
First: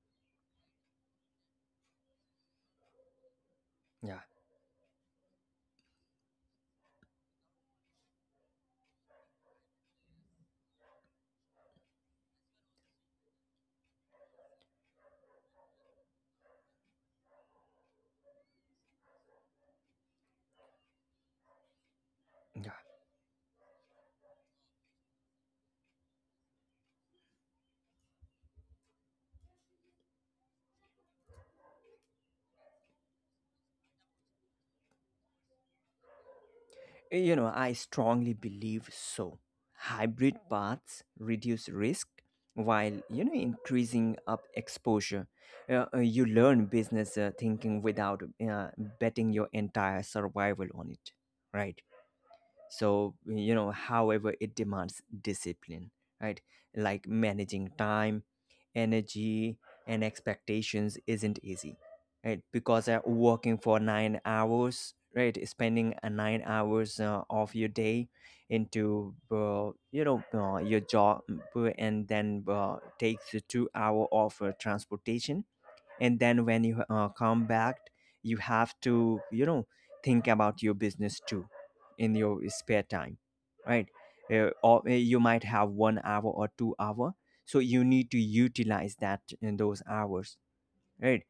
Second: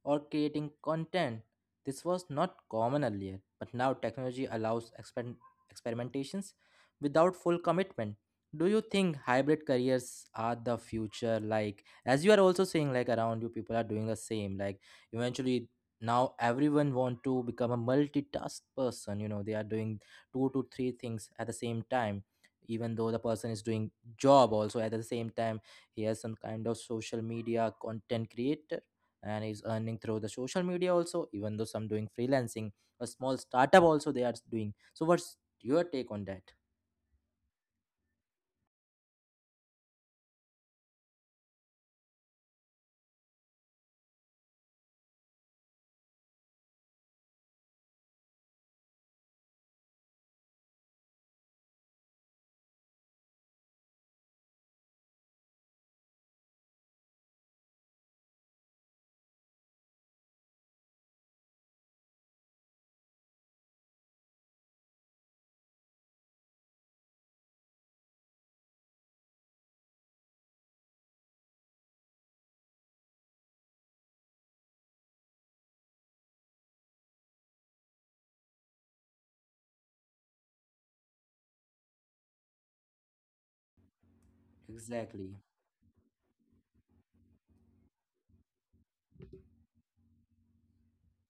or creating content. This was not common earlier, but now
yeah,
technology allows exper- experimentations without full commitment. Do you think hybrid careers are the future? Like, as you are also saying, like around you, people are doing the same. Like, eventually, now everyone want to become a multitask person. You know, they are doing two to three things at the same time.
yeah.
Even though the person is doing job also at the same time, he has some kind of social media content creator and is earning through the social media also, even though some doing freelancing, a small startup also they are doing. So what's your take on that?
You know, I strongly believe so. Hybrid paths reduce risk while, you know, increasing up exposure. Uh, uh, you learn business uh, thinking without uh, betting your entire survival on it, right? So, you know, however, it demands discipline, right? Like managing time, energy, and expectations isn't easy, right? Because uh, working for nine hours, right, spending uh, nine hours uh, of your day into uh, you know uh, your job, uh, and then uh, takes a two hour of uh, transportation, and then when you uh, come back, you have to, you know, think about your business too in your spare time, right? Uh, or uh,
Exactly.
you might have one hour or two hour. So you need to utilize that in those hours, right?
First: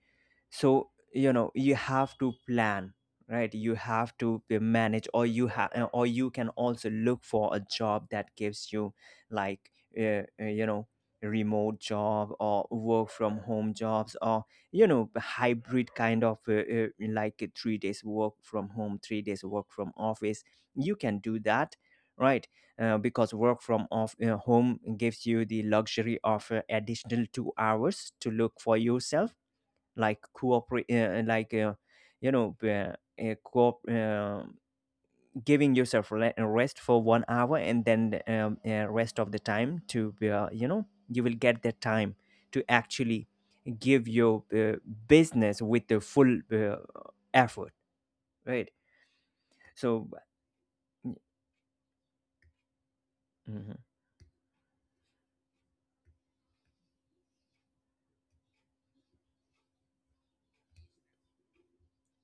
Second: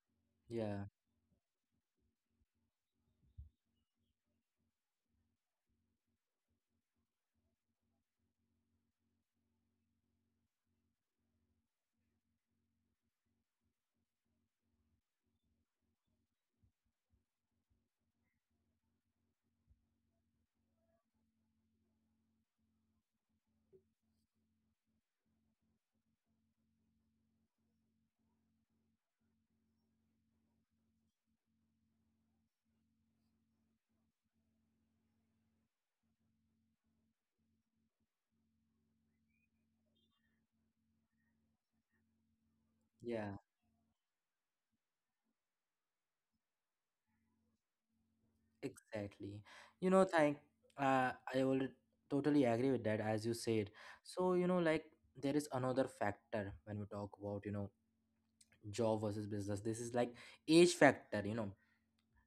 Yeah,
So, you know, you have to plan, right? You have to be manage, or you have, or you can also look for a job that gives you, like, uh, uh, you know remote job or work from home jobs, or, you know, the hybrid kind of uh, uh, like uh, three days work from home, three days work from office. You can do that, right? Uh, because work from off uh, home gives you the luxury of uh, additional two hours to look for yourself, like cooperate, uh, like, uh, you know uh, uh, co- uh, giving yourself le- a rest for one hour, and then um, uh, rest of the time to, uh, you know, you will get the time to actually
yeah,
give your uh, business with the full uh, effort, right?
exactly. You know,
So.
thank, uh, I will totally agree with that as you said.
Mm-hmm.
So you know like there is another factor when we talk about you know job versus business, this is like age factor, you know.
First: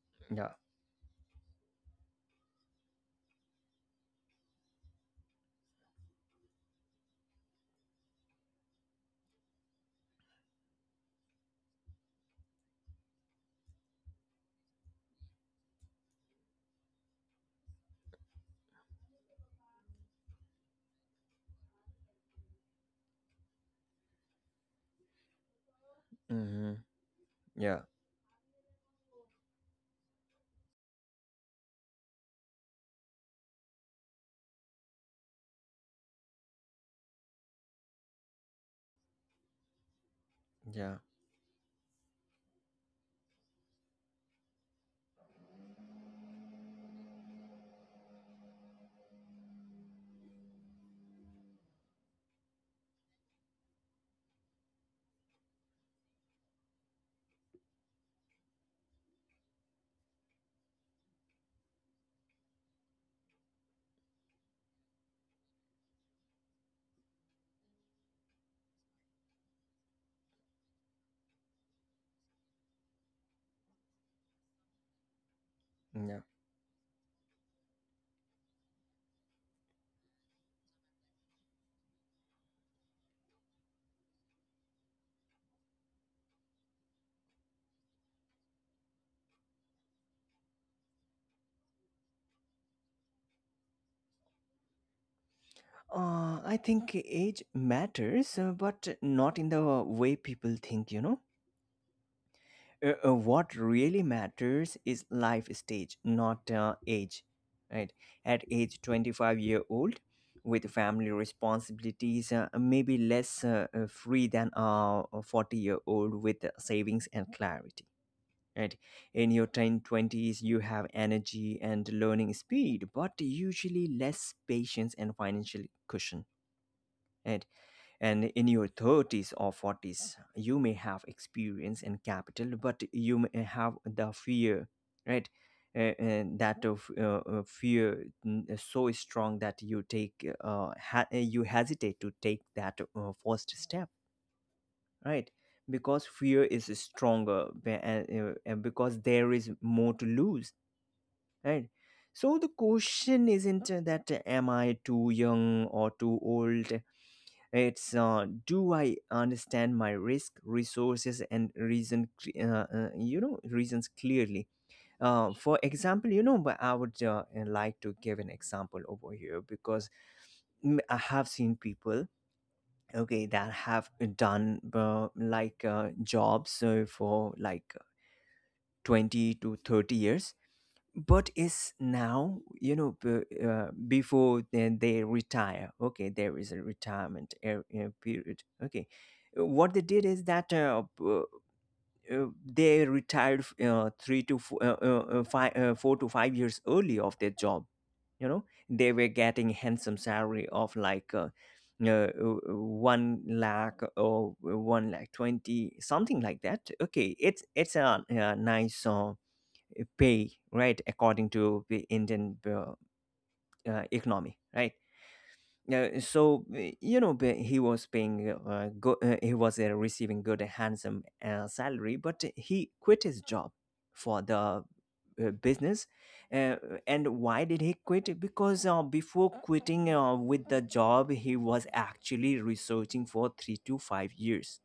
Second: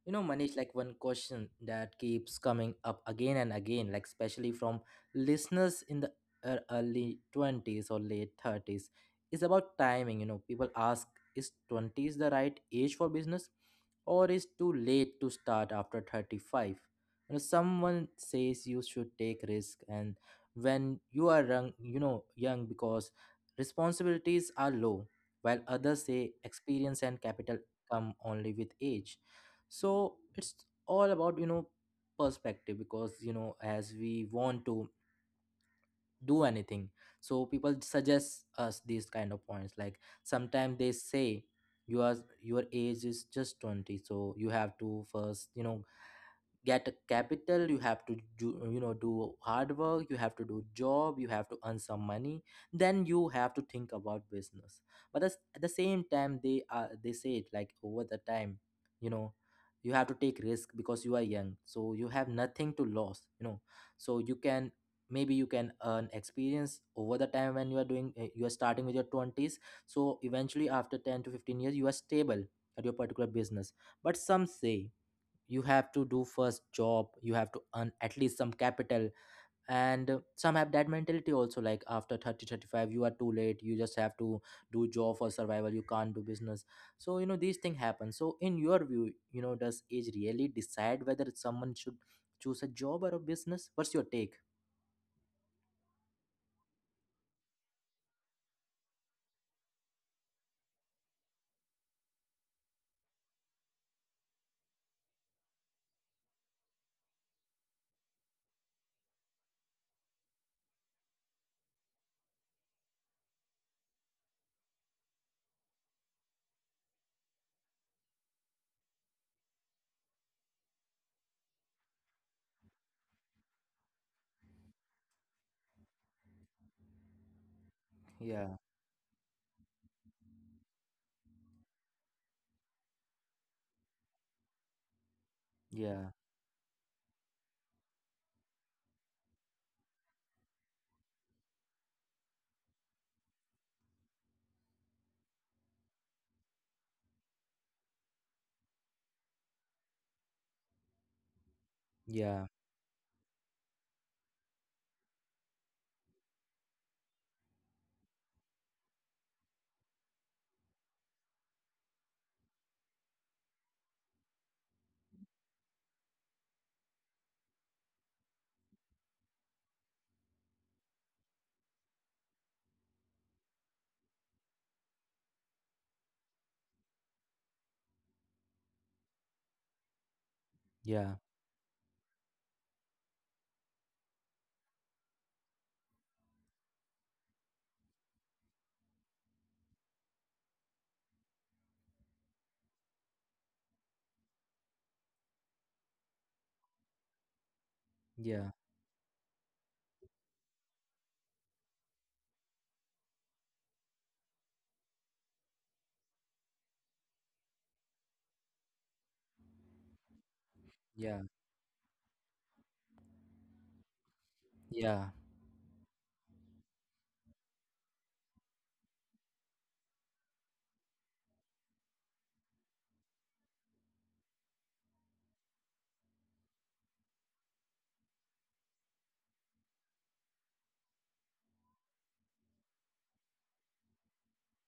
You know,
Yeah.
Manish, like one question that keeps coming up again and again, like especially from listeners in the uh, early twenties or late thirties, is about timing. You know, people ask, is twenties the right age for business? Or is too late to start after thirty-five? You know, someone says you should take risk and when you are young, you know, young because responsibilities are low, while others say
Mm-hmm.
experience and capital
Yeah,
come only with age. So it's all about you know perspective, because you know as we want to do anything, so people suggest us these kind of points, like sometimes they
yeah,
say you are your age is just twenty, so you have to first you know get a capital, you have to do you know do hard work, you have to do job, you have to earn some money, then you have to think about business. But as- at the same time they are they say it like over the time, you know, you have to take risk because you are young so you have nothing to lose, you know. So you can maybe you can earn experience over the time when you are doing, uh, you are starting with your twenties, so eventually after ten to fifteen years you are stable at your particular business. But some say you have to do
yeah.
first job, you have to earn at least some capital, and uh, some have that mentality also like after thirty, thirty-five, you are too late, you just have to do job for survival, you can't do business. So you know these things happen. So in your view, you know, does age really decide whether someone should choose a job or a business? What's your take?
uh, I think age matters, uh, but not in the way people think, you know? Uh, uh, what really matters is life stage, not uh, age, right? At age twenty-five year old with family responsibilities, uh, maybe less uh, uh, free than uh, a forty year old with uh, savings and clarity, right? In your ten twenties, you have energy and learning speed but usually less patience and financial cushion, right? And
Yeah.
in your thirties or forties, you may have experience and capital, but you may have the fear, right? Uh,
Yeah,
and that of uh, uh, fear, mm, so strong that you take uh, ha- uh, you hesitate to take that uh, first step, right? Because fear is stronger, be- and uh, uh, because there is more to lose, right? So the
yeah,
question isn't, uh, that, uh, am I too young or too old? It's, uh, do I understand my risk, resources, and reason, uh, uh, you know, reasons clearly? Uh, for example, you know, but I would uh, like to give an example over here, because mm, I have seen people, okay, that have done uh, like uh, jobs uh, for like twenty to thirty years,
yeah,
but is now, you know, b- uh, before then they retire. Okay, there is a retirement er- uh, period, okay. Uh, what they did is that, uh, p- uh, uh, they retired f- uh, three to four, uh, uh, uh, five, uh, four to five years early of their job. You know,
yeah,
they were getting handsome salary of like uh, uh, uh, one lakh or one lakh twenty, something like that. Okay, it's it's a uh nice Uh, uh, pay, right,
yeah.
according to the Indian uh, uh, economy, right?
Yeah,
Uh, so uh, you know b- he was paying uh, go, uh, he was uh, receiving good handsome uh, salary, but he quit his job for the uh, business. uh, and why did he quit? Because uh, before quitting uh, with the job, he was actually researching for three to five years.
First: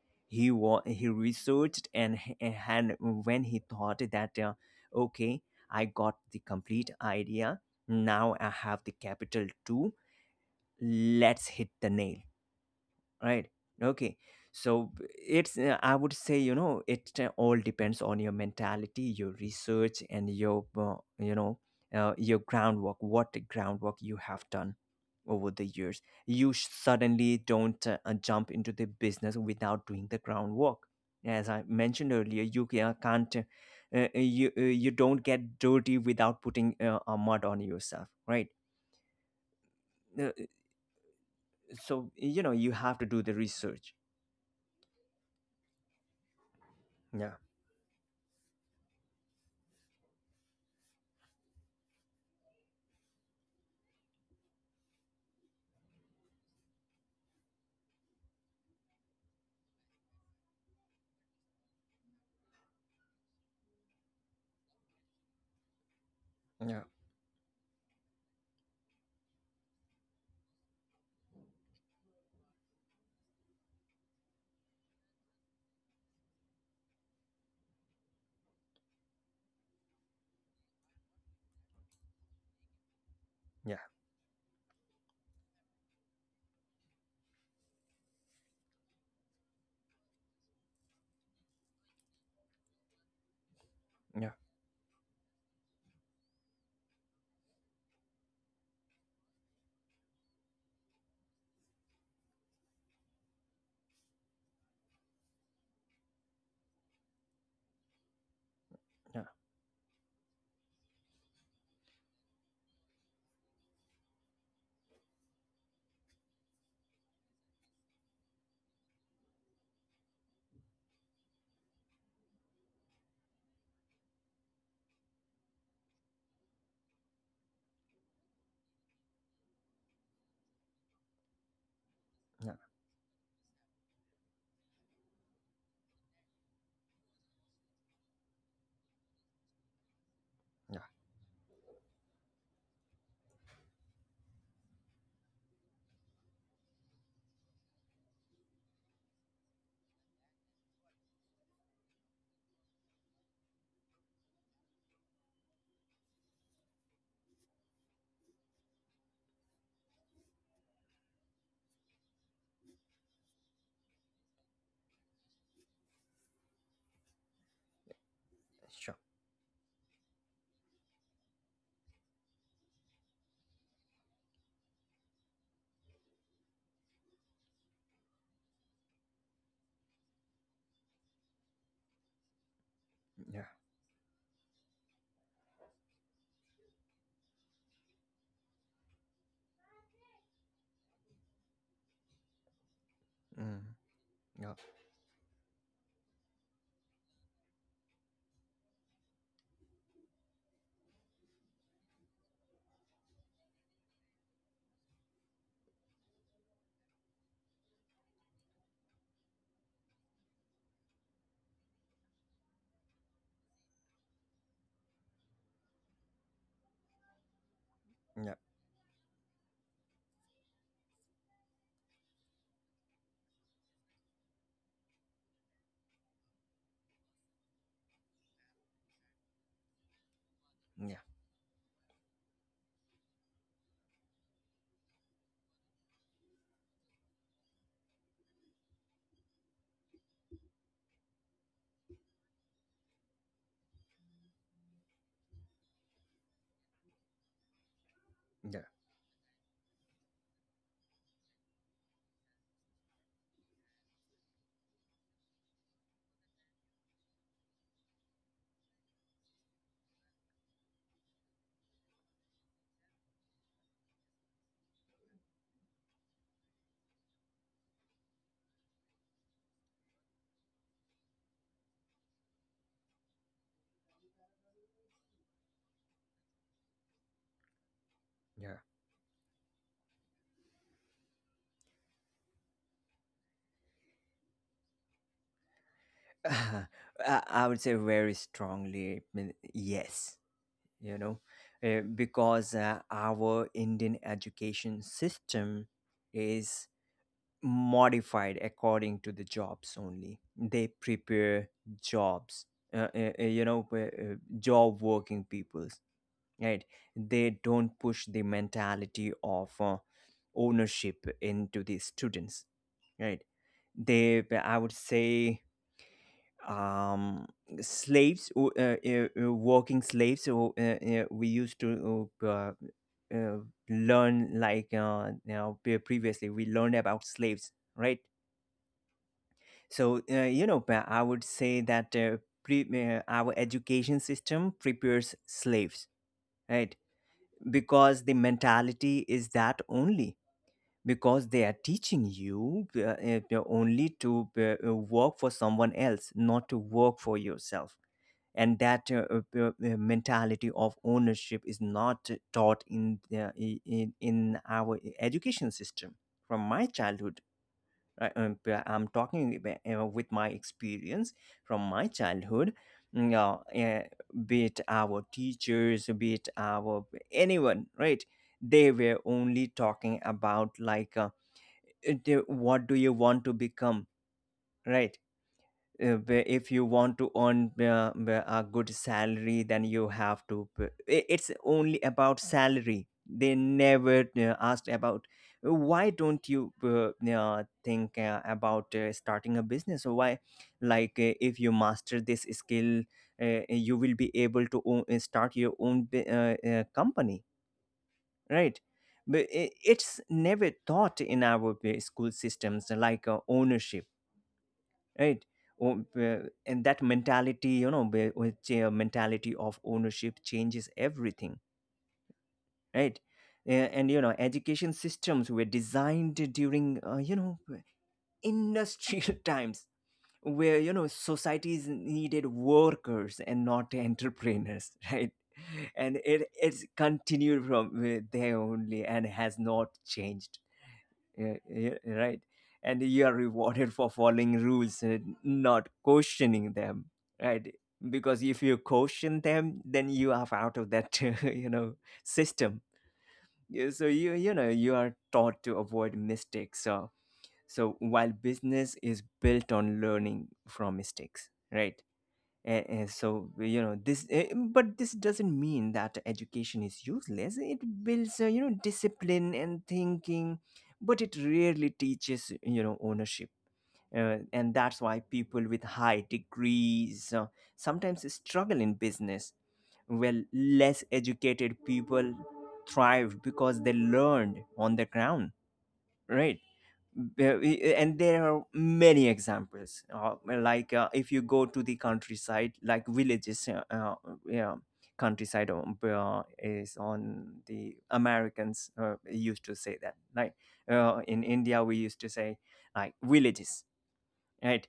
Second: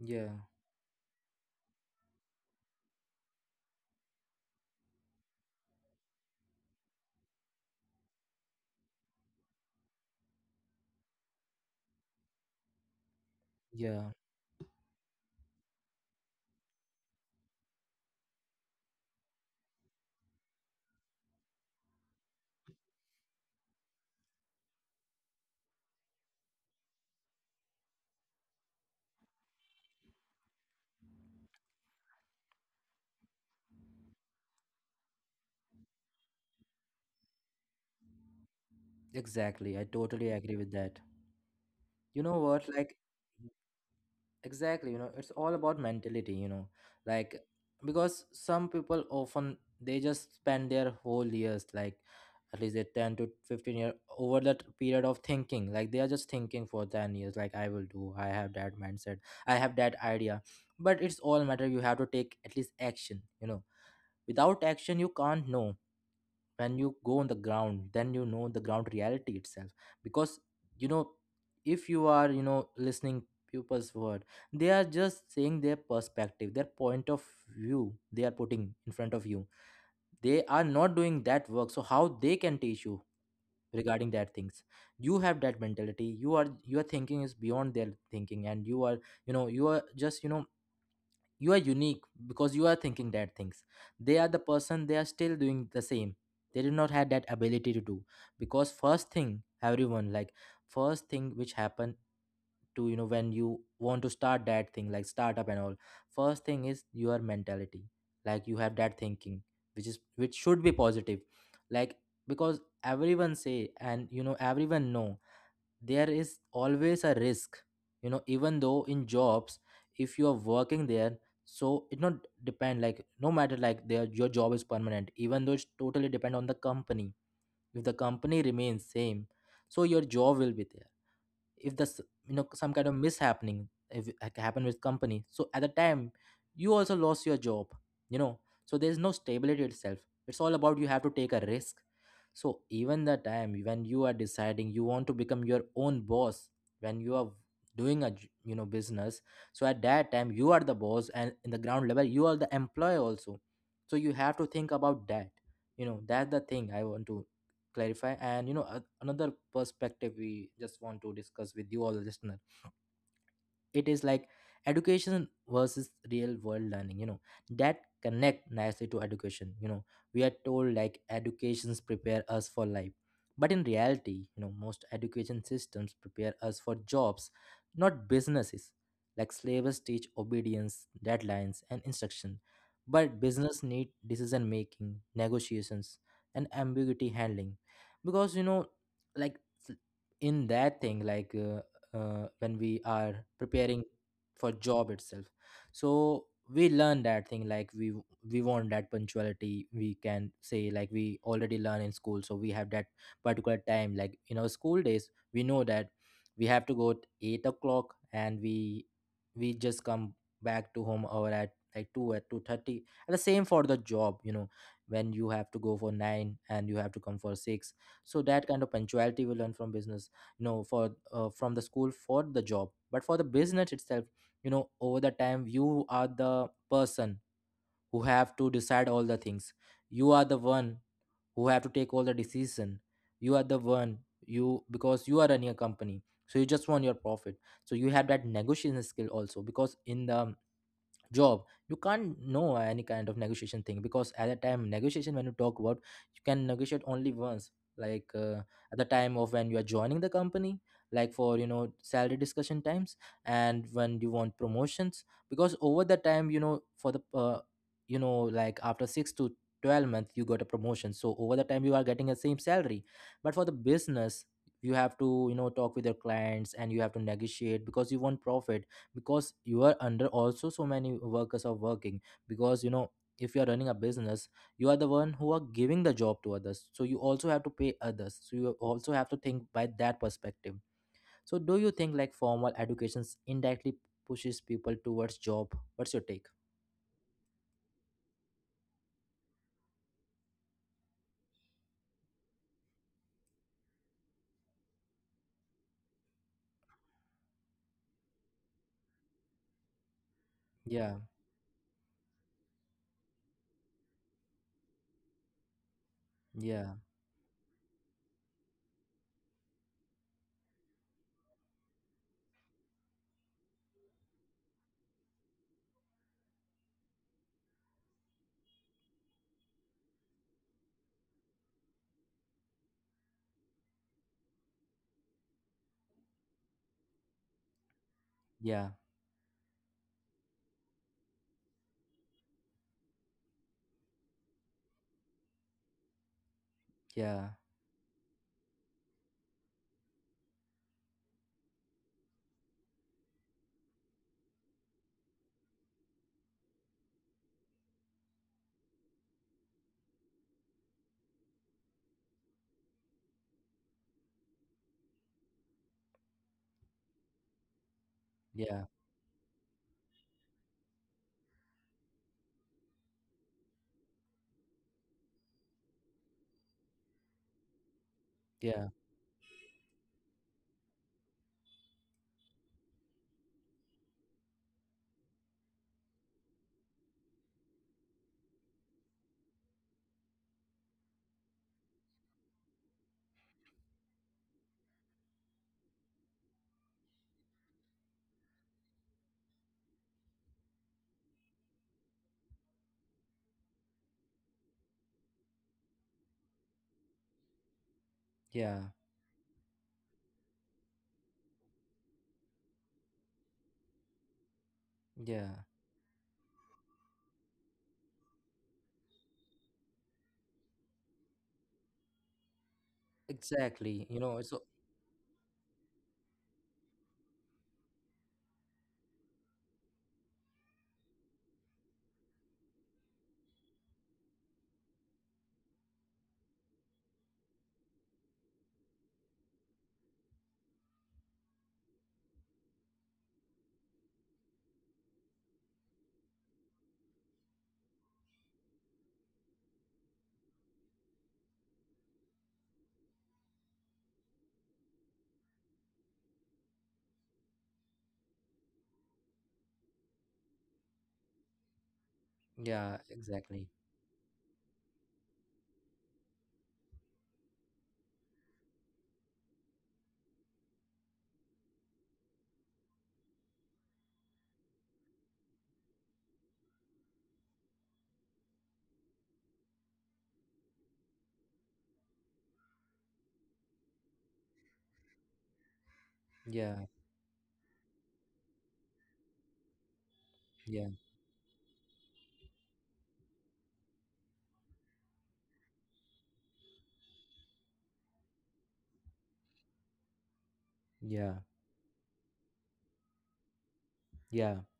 yeah,
he wa- He researched, and and when he thought that, uh, okay, I got the complete idea, now I have the capital to, let's hit the nail, right?
yeah,
Okay. So it's uh, I would say, you know, it uh, all depends on your mentality, your research, and your, uh, you know uh, your groundwork, what groundwork you have done over the years. You sh- suddenly don't uh, uh, jump into the business without doing the groundwork. As I mentioned earlier, you ca- uh, can't uh, uh, you uh, you don't get dirty without putting uh, a mud on yourself, right?
exactly, I
uh, uh,
totally agree with that.
so,
You know
you know,
what,
you have
like,
to do the research.
exactly, you know, it's all about mentality, you know,
Yeah,
like. Because some people often they just spend their whole years like at least a ten to fifteen year over that period of thinking, like they are just thinking for ten years like I will do, I have that mindset, I have that idea. But it's all matter, you have to take at least action, you know, without action you can't know. When
yeah,
you go on the ground then you know the ground reality itself, because you know if you are you know listening people's word, they are just saying their perspective, their point of view, they are putting in front of you, they are not doing that work, so how they can teach you
yeah.
regarding that things. You have that mentality, you are your thinking is beyond their thinking and you are, you know, you are just, you know, you are unique, because you are thinking that things, they
Yeah,
are the person they are still doing the same, they did not have that ability to do. Because first thing everyone like, first thing which happened to you know when you want to start that thing like startup and all, first thing is your mentality, like you have that
yeah,
thinking which is which should be positive. Like, because everyone say, and you know, everyone know there is always a risk, you know. Even though in jobs, if you are working there, so it not depend like no matter like their your job is permanent, even though it's totally depend on the company. If the company remains same, so your job will be there. If there's you
yeah,
know some kind of mishappening, if it ha- happen with company, so at the time you also lost your job, you know. So there's no stability itself, it's all
yeah,
about you have to take a risk. So even the time when you are deciding you want to become your own boss, when you are doing a j- you know business, so at that time you are the boss and in the ground level you are the employee also. So you have to think about that. You know, that's The thing I want to clarify. And you know a- another perspective, we just want to discuss with you all, listener. It is like education versus real world learning, you know, that connect nicely
sure.
to education, you know. We are told like educations prepare us for life, but in reality, you know, most education systems prepare us for jobs, not businesses. Like slavers teach obedience, deadlines and instruction, but
Yeah.
business need decision making, negotiations and ambiguity handling. Because you know, like s- in that thing like uh, uh, when we are
Mm.
preparing
Yeah,
for job itself. So we learn that thing like we we want that punctuality. We can say like we already learn in school, so we have that particular time. Like in our school days, we know that we have to go at eight o'clock, and we we just come back to home or at like two, at two thirty, and the same for the job, you know, when you have to go for nine and you have to come for six. So
yeah,
that kind of punctuality we learn from business. No, for uh, from the school for the job, but for the business itself, you know, over the time you are the person who have to decide all the things. You are the one
yeah,
who have to take all the decision. You are the one, you, because you are running a company, so you just want your profit. So you have that negotiation skill also, because in the job you can't know any kind of negotiation thing, because at that time negotiation, when you talk about, you can negotiate only once. Like uh,
yeah,
at the time of when you are joining the company, like for you know salary discussion times, and when you want promotions. Because over the time you know for the uh, you know like after six to twelve months you got a promotion, so over the time you are getting the same salary. But for the business, you have to you know talk with your clients, and you have to negotiate because you want profit. Because you are under, also so many workers are working, because you know if you are running a business, you are the one who are giving the job to others, so you also have to pay others, so you
yeah.
also have to think by that perspective. So do you think like formal education indirectly pushes people towards job? What's your take?
I I would say very strongly, mm, yes, you know, uh, because uh, our Indian education system is modified according to the jobs only. They
Yeah,
prepare jobs, uh, uh, uh, you know, uh, uh, job working peoples, right?
yeah,
They don't push the mentality of uh, ownership into the students, right? They, I would say, um slaves, uh, uh, uh, working slaves. So uh, uh, we used to uh, uh, uh, learn, like, uh, you know, pre- previously we learned about slaves, right?
yeah,
So uh, you know but I would say that, uh, pre- uh, our education system prepares slaves, right?
yeah,
Because the mentality is that only. Because they are teaching you uh, uh, only to uh, uh, work for someone else, not to work for yourself, and that uh, uh, uh, uh, mentality of ownership is not taught in, the, in in our education system, from my childhood. I- um, p-
yeah,
I'm talking ab- uh, with my experience from my childhood. mm, Uh, uh, be it our teachers, be it our anyone, right? They
yeah,
were only talking about, like, uh, it- they- what do you want to become, right? Uh, where if you want to earn uh, uh, a good salary, then you have to, p- i- it's only about salary. They never uh, asked about, uh, why don't you uh, uh, think uh, about uh, starting a business? Or why, like, uh, if you master this skill, uh, you will be able to own, uh, start your own bu- uh, uh, company,
yeah,
right? But i- it's never taught in our uh, school systems, like uh, ownership,
yeah,
right? O- uh, and that mentality, you know, where- which uh, mentality of ownership changes everything, right?
exactly,
Uh,
you know,
and, you
it's so.
know, education systems were designed during, uh, you know, industrial times, where, you know, societies needed workers and not entrepreneurs, right? And it it's continued from uh, there only and has not changed. Yeah, yeah, right. And you are rewarded for following rules and not questioning them, right? Because if you question them, then you are out of that, you know, system. Yeah. So you you know you are taught to avoid mistakes. So so while business is built on learning from mistakes, right? And,
Yeah,
and so
exactly.
you know this, eh, eh, but this doesn't mean that education is useless. It builds, uh, you know, discipline and thinking, but it rarely teaches, you know ownership. Uh, and that's why people with high degrees uh, sometimes struggle in business. Well, less educated people thrive because they learned on the ground, right?
Yeah,
Ve- and there are many examples, uh, like
yeah,
uh, if you go to the countryside, like villages, uh, uh, yeah, countryside on- uh, is on the Americans uh, used to say that, like, uh, in
yeah,
India we used to say, like, villages,
yeah,
right?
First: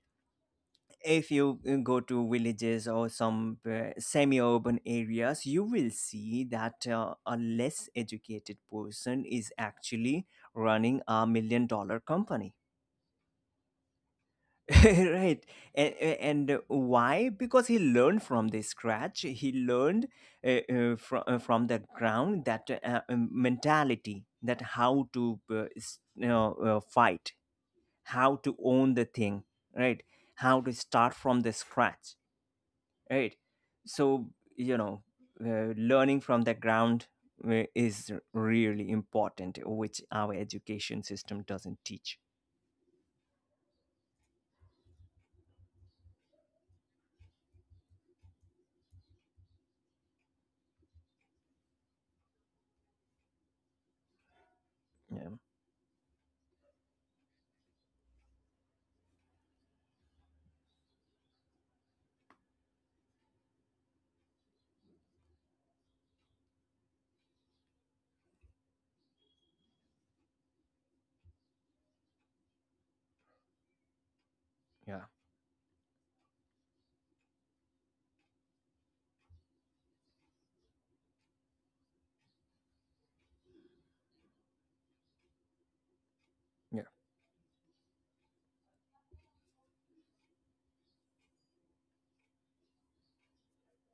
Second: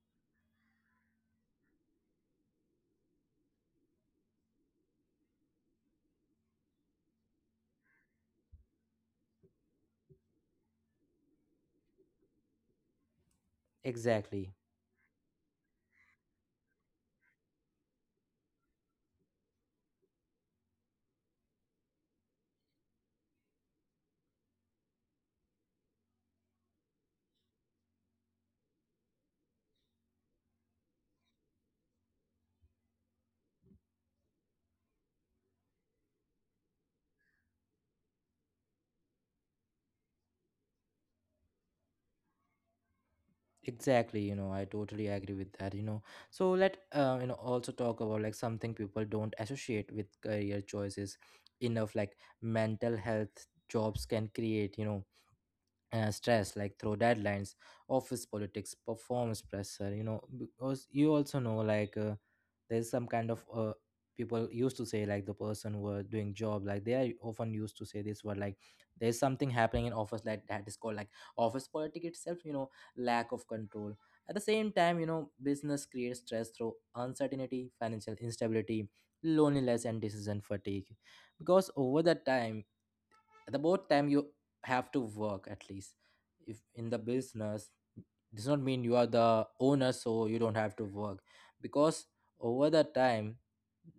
If you uh, go to villages or some uh, semi-urban areas, you will see that uh, a less educated person is actually running a million dollar company,
exactly.
right? And, and why? Because he learned from the scratch. He learned, uh, uh, from, uh, from the ground, that uh, um, mentality, that how to uh, s- you know, uh, fight, how to own the thing, right? How to start from the scratch, right? So, you know, uh, learning from the ground uh, is really important, which our education system doesn't teach.
Exactly, you know, I totally agree with that, you know. So let uh, you know also talk about like something people don't associate with career choices enough, like mental health. Jobs can create, you know,
Yeah.
uh, stress, like through deadlines, office politics, performance pressure, you know, because you also know like uh, there's some kind of uh, people used to say like the person who are doing job, like they are often used to say this word like there's something happening in office like that is called like office politics itself, you know. Lack of control. At the same time, you know, business creates stress through uncertainty, financial instability, loneliness and decision fatigue. Because over the time, at the both time you have to work at least. If in the business does not mean you are the owner, so you don't have to work. Because over the time,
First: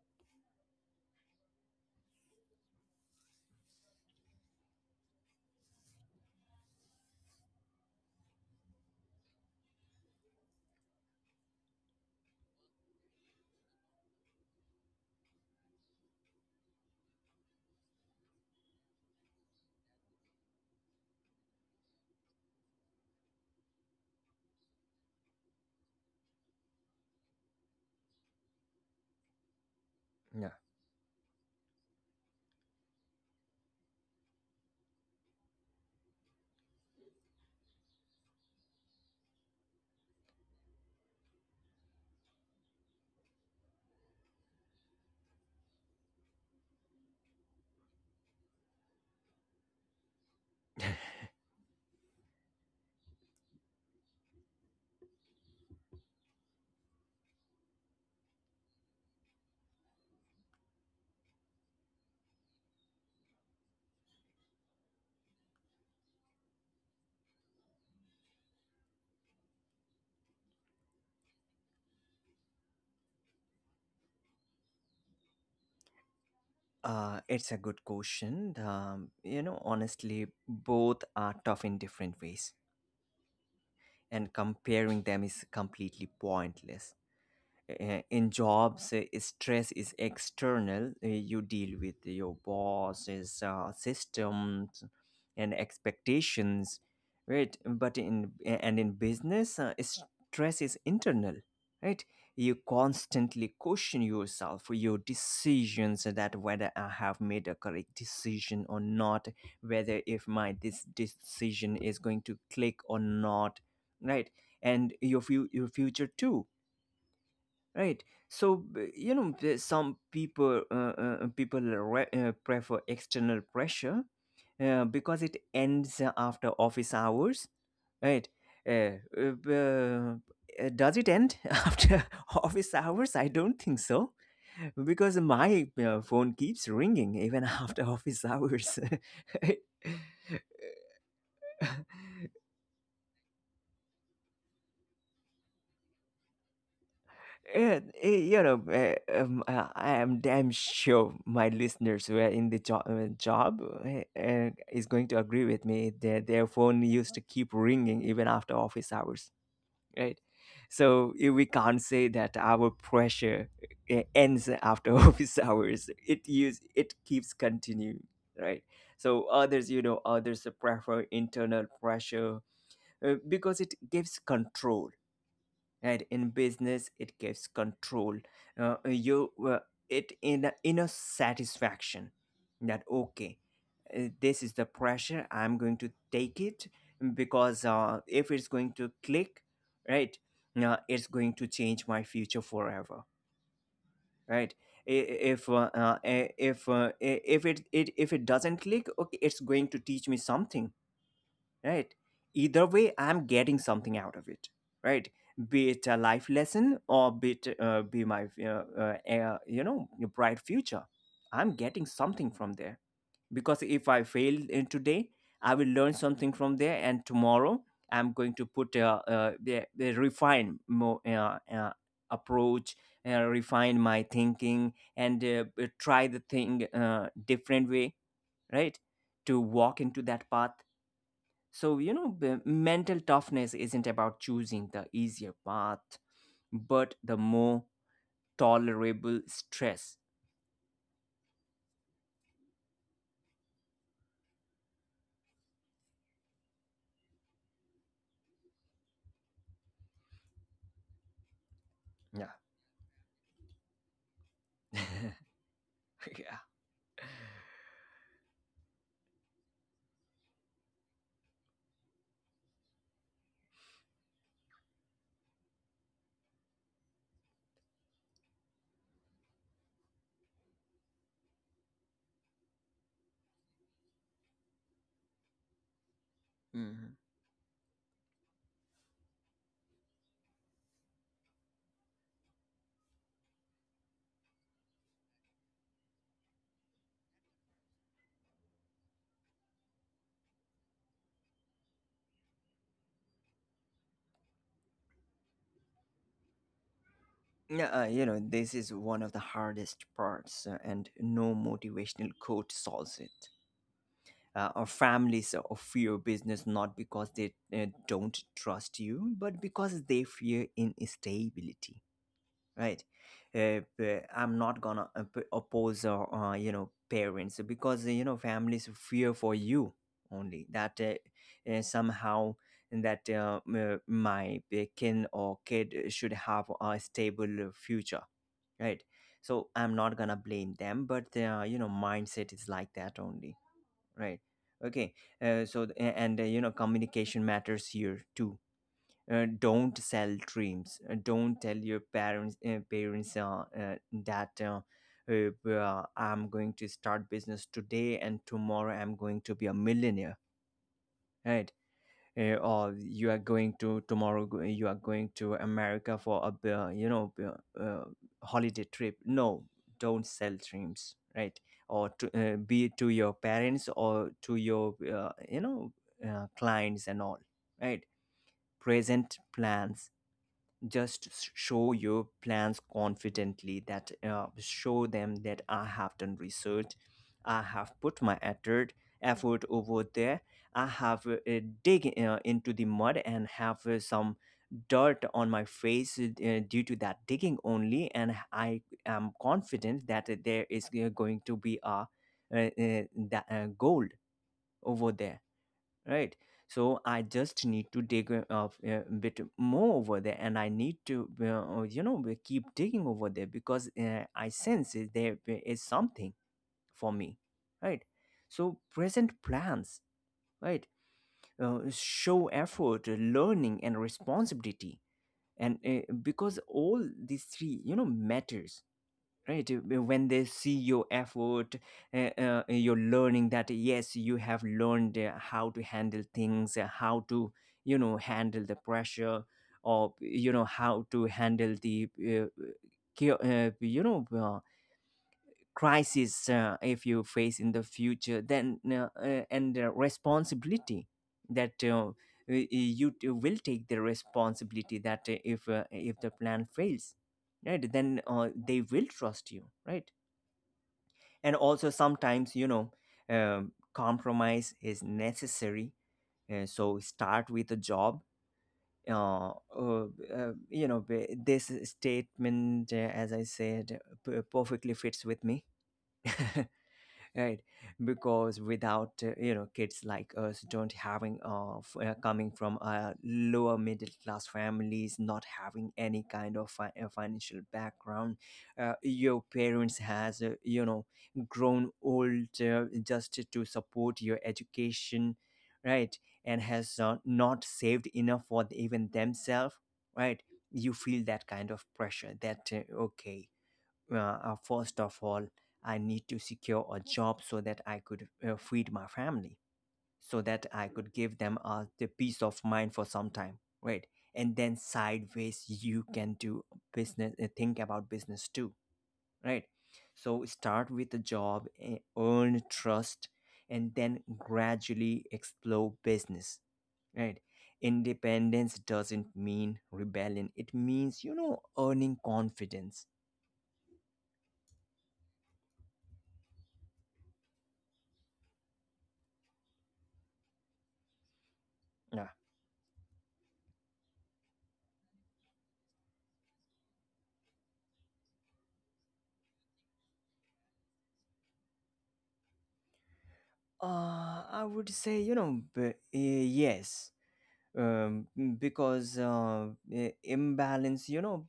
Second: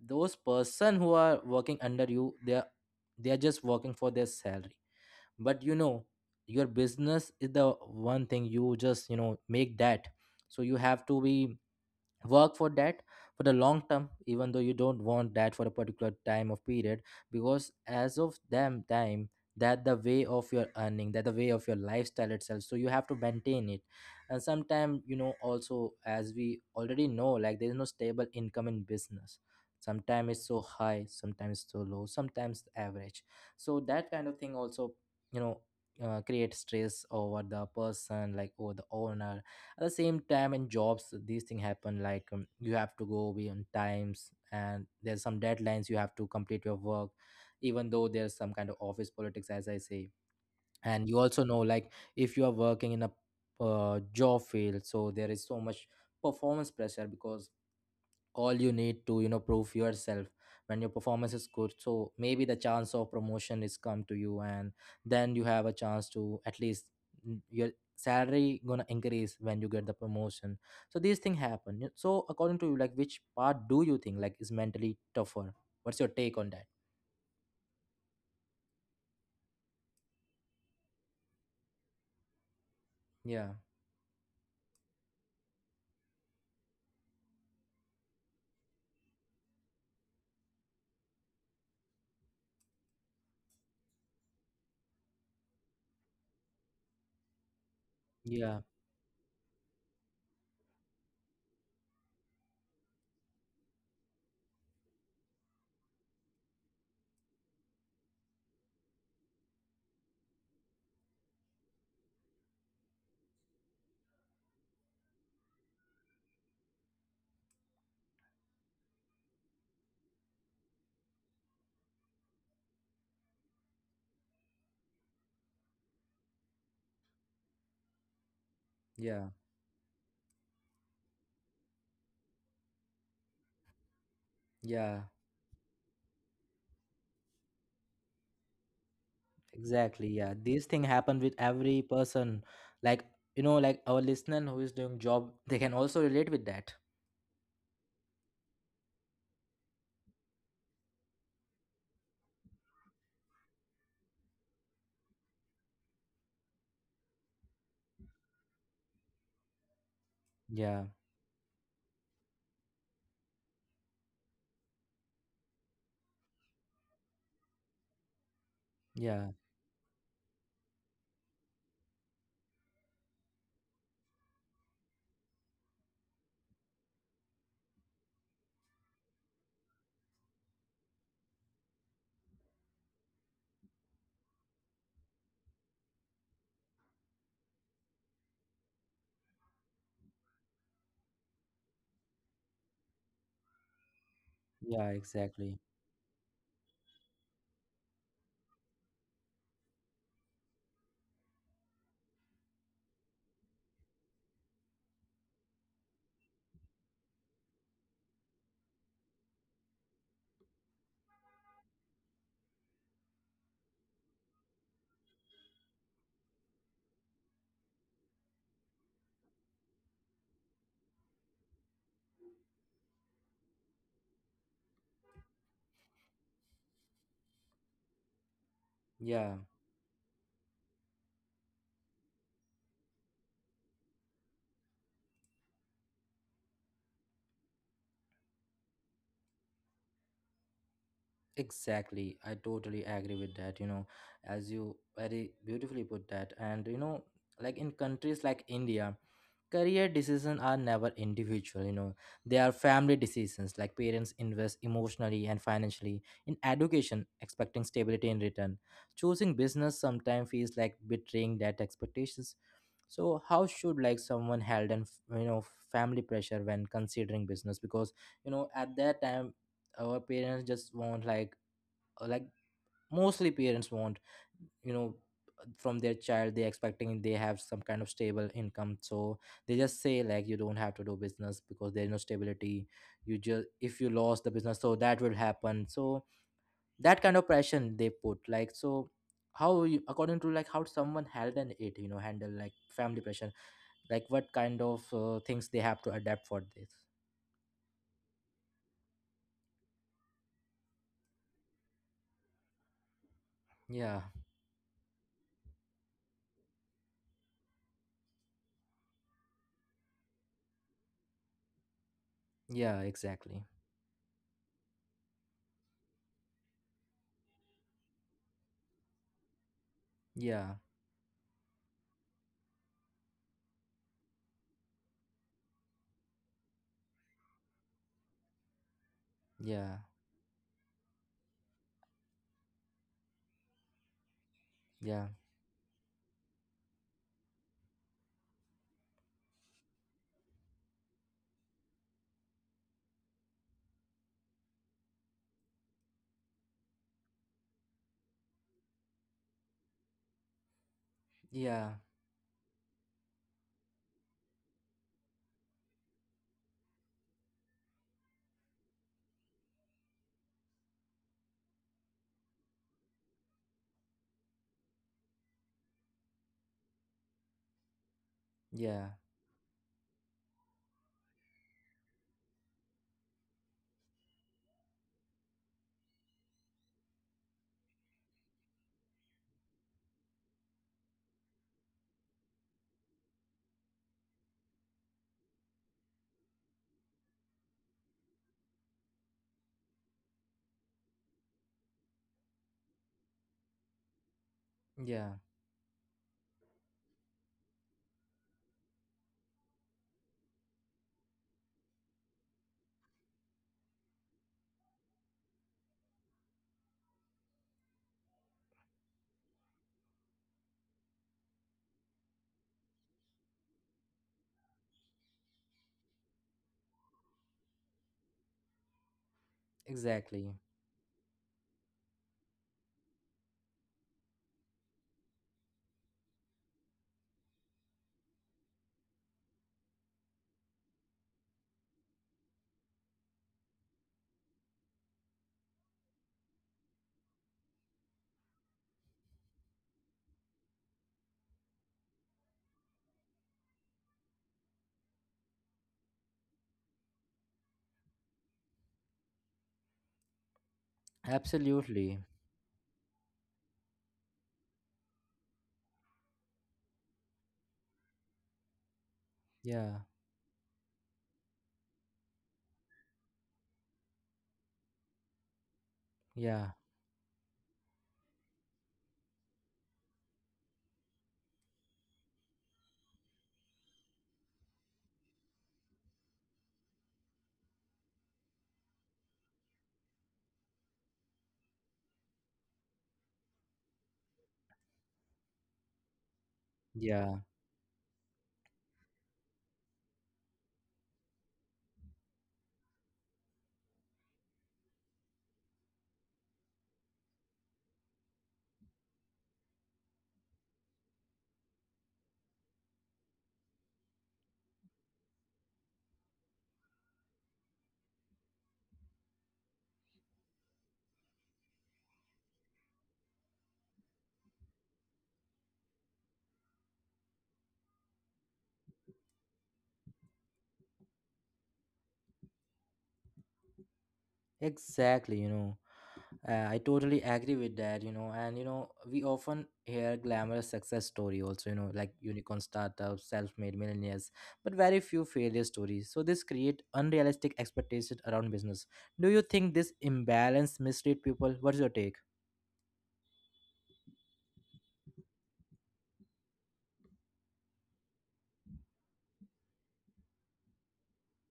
those person who are working under you, they are they are just working for their salary. But you know, your business is the one thing you just you know make that. So you have to be work for that for the long term, even though you don't want that for a particular time of period. Because as of them time, that the way of your earning, that the way of your lifestyle itself, so you have to maintain it. And sometimes, you know, also as we already know like there is no stable income in business. Sometimes it's so high, sometimes so low, sometimes average. So that kind of thing also, you know, uh, create stress over the person, like over the owner. At the same time in jobs these things happen, like um, you have to go beyond times and there's some deadlines you have to complete your work. Even though there's some kind of office politics as I say. And you also know like if you are working in a uh, job field, so there is so much performance pressure, because all you need to you know prove yourself. When your performance is good, so maybe the chance of promotion is come to you, and then you have a chance to at least mm, your salary gonna increase when you get the promotion. So these things happen. Y- so according to you, like which part do you think like is mentally tougher? What's your take on that?
Uh, it's a good question. Um, you know, honestly, both are tough in different ways,
Yeah,
and comparing them is completely pointless. Uh, in jobs uh, stress is external. Uh, you deal with your bosses, uh, systems and expectations, right? But in eh,
yeah,
and in business uh, stress is internal, right? You constantly question yourself for your decisions, that whether I have made a correct decision or not, whether if my this decision is going to click or not, right? And your, fu- your future too, right? So b- you know the- some people uh, uh, people re- uh, prefer external pressure, uh, because it ends after office hours, right? uh,
yeah,
uh, uh, uh, does it end after office hours? I don't think so,
yeah,
because my uh, phone keeps ringing even after office hours.
exactly. Yeah, these things happen with every person, like you know like our listener who is doing job they can also relate with that.
Yeah, eh, you know, eh, um, uh, I am damn sure my listeners who are in the job, uh, job eh, eh, is going to agree with me that their phone used to keep ringing even after office hours, right?
Yeah,
So eh, we can't say that our pressure eh, ends after office hours. It use it keeps continuing, right? So
yeah.
others, you know, others prefer internal pressure, uh, because it gives control, and in business it gives control. Uh, uh, you uh, It in a inner satisfaction that okay, uh, this is the pressure I'm going to take it, because uh, if it's going to click, right, uh, it's going to change my future forever, right.
Yeah,
I- if
exactly.
uh, uh, if uh, if it, it if it doesn't click, okay, it's going to teach me something, right? Either way, I'm getting something out of it, right? Be it a life lesson or be it uh, be my uh, uh, uh, you know, bright future. I'm getting something from there, because if I fail in today, I will learn something from there, and tomorrow I'm going to put uh, uh, the, the refine more uh, uh, approach, uh, refine my thinking, and uh, uh, try the thing uh, different way, right?
Yeah,
To walk into that path. So, you know, b- mental toughness isn't about choosing the easier path, but the more tolerable stress.
exactly. I totally agree with that, you know, as you very beautifully put that. And, you know, like in countries like India, career decisions are never individual, you know,
Yeah.
they are family decisions. Like parents invest
Yeah.
emotionally and financially in education, expecting stability in return. Choosing business sometimes feels like betraying that expectations. So how should like someone held and you know family pressure when considering business? Because you know at that time our parents just want, like uh, like mostly parents want, you know, from their child they
Mhm.
expecting they have some kind of stable income. So they just say like you don't have to do business because there's no stability. You just if you lost the business so that will happen. So that kind of pressure they put like. So how you, according to like how someone handle it, you know, handle like family pressure, like what kind of uh, things they have to adapt for this?
Yeah, uh, you know, this is one of the hardest parts, uh, and no motivational quote solves it.
Yeah,
Uh, our families uh, fear business not because they uh, don't trust you, but because they fear instability, right?
yeah, exactly.
uh, uh, I'm not gonna op- oppose uh, uh, you know, parents, because you know, families fear for you, only
Yeah,
that uh, uh, somehow that uh, m- my uh, kin or kid should have a stable future, right? So I'm
yeah,
not gonna blame them, but uh, you know, mindset is like that only, right? Okay.
yeah.
uh, so th- a- and uh, You know, communication matters here too. Uh, don't sell dreams. Uh, don't tell your parents, uh, parents uh, uh, that uh, uh, uh, I'm going to start business today and tomorrow I'm going to be a millionaire, right?
Yeah,
Uh, or you are going to tomorrow go- you are going to America for a b- uh, you know, uh, uh, holiday trip. No, don't sell dreams, right? Or to, uh, be it to your parents or to your uh, you know, uh, clients and all, right?
yeah,
Present plans. Just s- show your plans confidently, that uh, show them that I have done research, I have put my effort, effort over there. I have uh, uh, dig uh, into the mud and have uh, some dirt on my face uh, due to that digging only, and I am confident that there is uh, going to be a uh, uh, that, uh, gold over
yeah,
there, right? So I just need to dig a uh, a bit more over there, and I need to uh, uh, you know, we keep digging over there, because uh, I sense it- there is something for me, right? So present plans, right. Uh, show effort, learning and responsibility, and uh, because all these three, you know, matters, right? Uh, uh, when they
exactly.
see your effort, uh, uh, uh, your learning, that yes, you have learned uh, how to handle things, uh, how to, you know, handle the pressure, or you know, how to handle the uh, chao- uh, you know, uh, crisis, uh, if you face in the future, then uh, uh, and uh, responsibility, that uh, y- you t- will take the responsibility, that uh, if uh, if the plan fails, right, then uh, they will trust you, right? And also,
Absolutely.
sometimes you know, um, compromise is necessary, and so start with a job. uh, uh,
Yeah,
uh, you know, b- this statement, uh, as I said, p- perfectly fits with me.
yeah,
Right, because without uh, you know, kids like us don't having uh, f- uh, coming from uh, lower middle class families, not having any kind of fi- uh, financial background. Uh, your parents has uh, you know, grown old uh, just to support your education, right, and has uh,
yeah,
not saved enough for even themselves, right. You feel that kind of pressure, that uh, okay, uh, uh, first of all, I need to secure a job so that I could uh, feed my family, so that I could give them uh, the peace of mind for some time, right? And then sideways, you can do business, uh, think about business too, right? So start with a job, eh, earn trust, and then gradually explore business, right? Independence doesn't mean rebellion. It means, you know, earning confidence.
exactly. You know, uh, I totally agree with that, you know, and you know, we often hear glamorous success story also, you know, like
Yeah.
unicorn startups, self-made millionaires, but very few failure stories. So this create unrealistic expectations around business. Do you think this imbalance mislead people? What's your take?
Uh, I would say, you know, b- eh, yes, um, mm, because uh, eh, imbalance, you know,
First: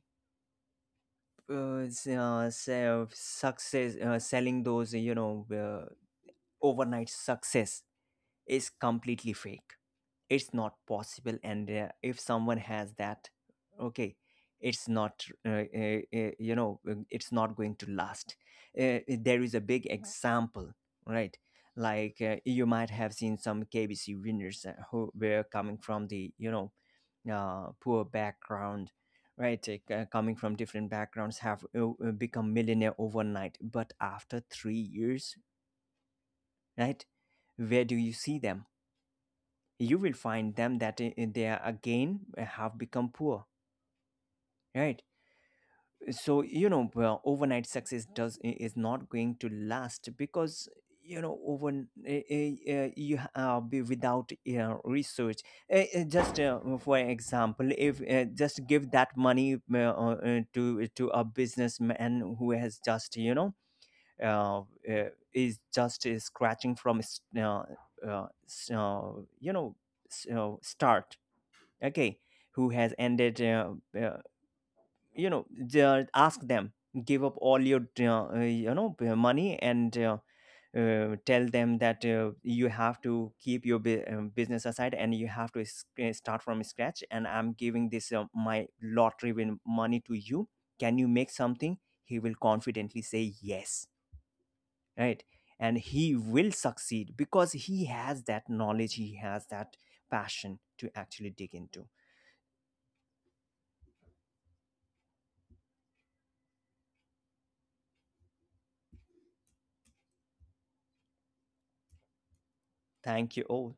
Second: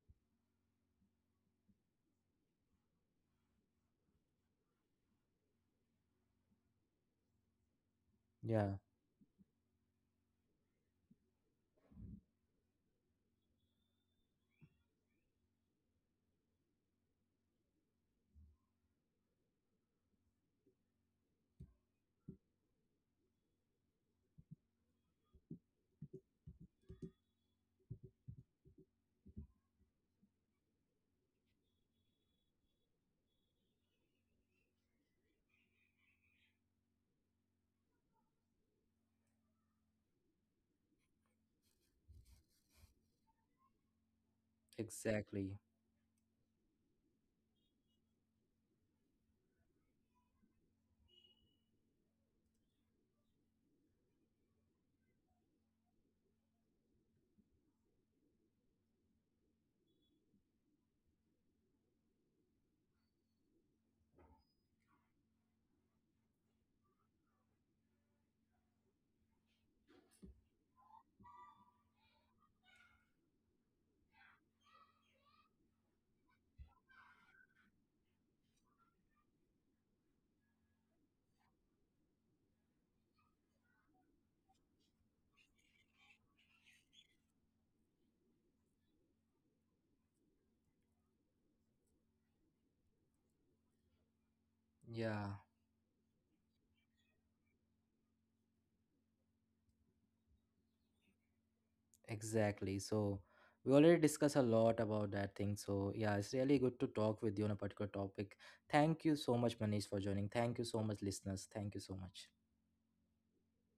uh, s- uh, se- success, uh, selling those, you know, uh, overnight success is
Yeah,
completely fake. It's not possible, and uh, if someone has that, okay, it's not uh, uh, uh, you know, uh, it's not going to last. Uh, there is a big example, right. Like uh, you might have seen some KBC winners uh, who were coming from the, you know, uh, poor background, right, uh, c- coming from different backgrounds, have uh, uh, become millionaire overnight, but after three years, right, where do you see them? You will find them that i- they are again uh, have become poor, right?
exactly.
So you know, well, overnight success does is not going to last, because you know, over eh, eh, eh, you ha- uh, be without uh, research. Eh, eh, just uh, for example, if uh, just give that money uh, uh, uh, to to a businessman who has just, you know, uh, uh, is just uh, scratching from s- uh, uh, s- uh, you know, s- uh, start, okay, who has ended uh, uh, you know, ju- ask them, give up all your uh, uh, you know, p- money, and uh, uh, tell them that uh, you have to keep your bu- um, business aside, and you have to sc- uh, start from scratch, and I'm giving this uh, my lottery win money to you. Can you make something? He will confidently say yes, right.
Yeah.
And he will succeed, because he has that knowledge, he has that passion to actually dig into.
Exactly. So we already discussed a lot about that thing. So yeah, it's really good to talk with you on a particular topic. Thank you so much, Manish, for joining. Thank you so much, listeners. Thank you so much.
Thank you. Oh.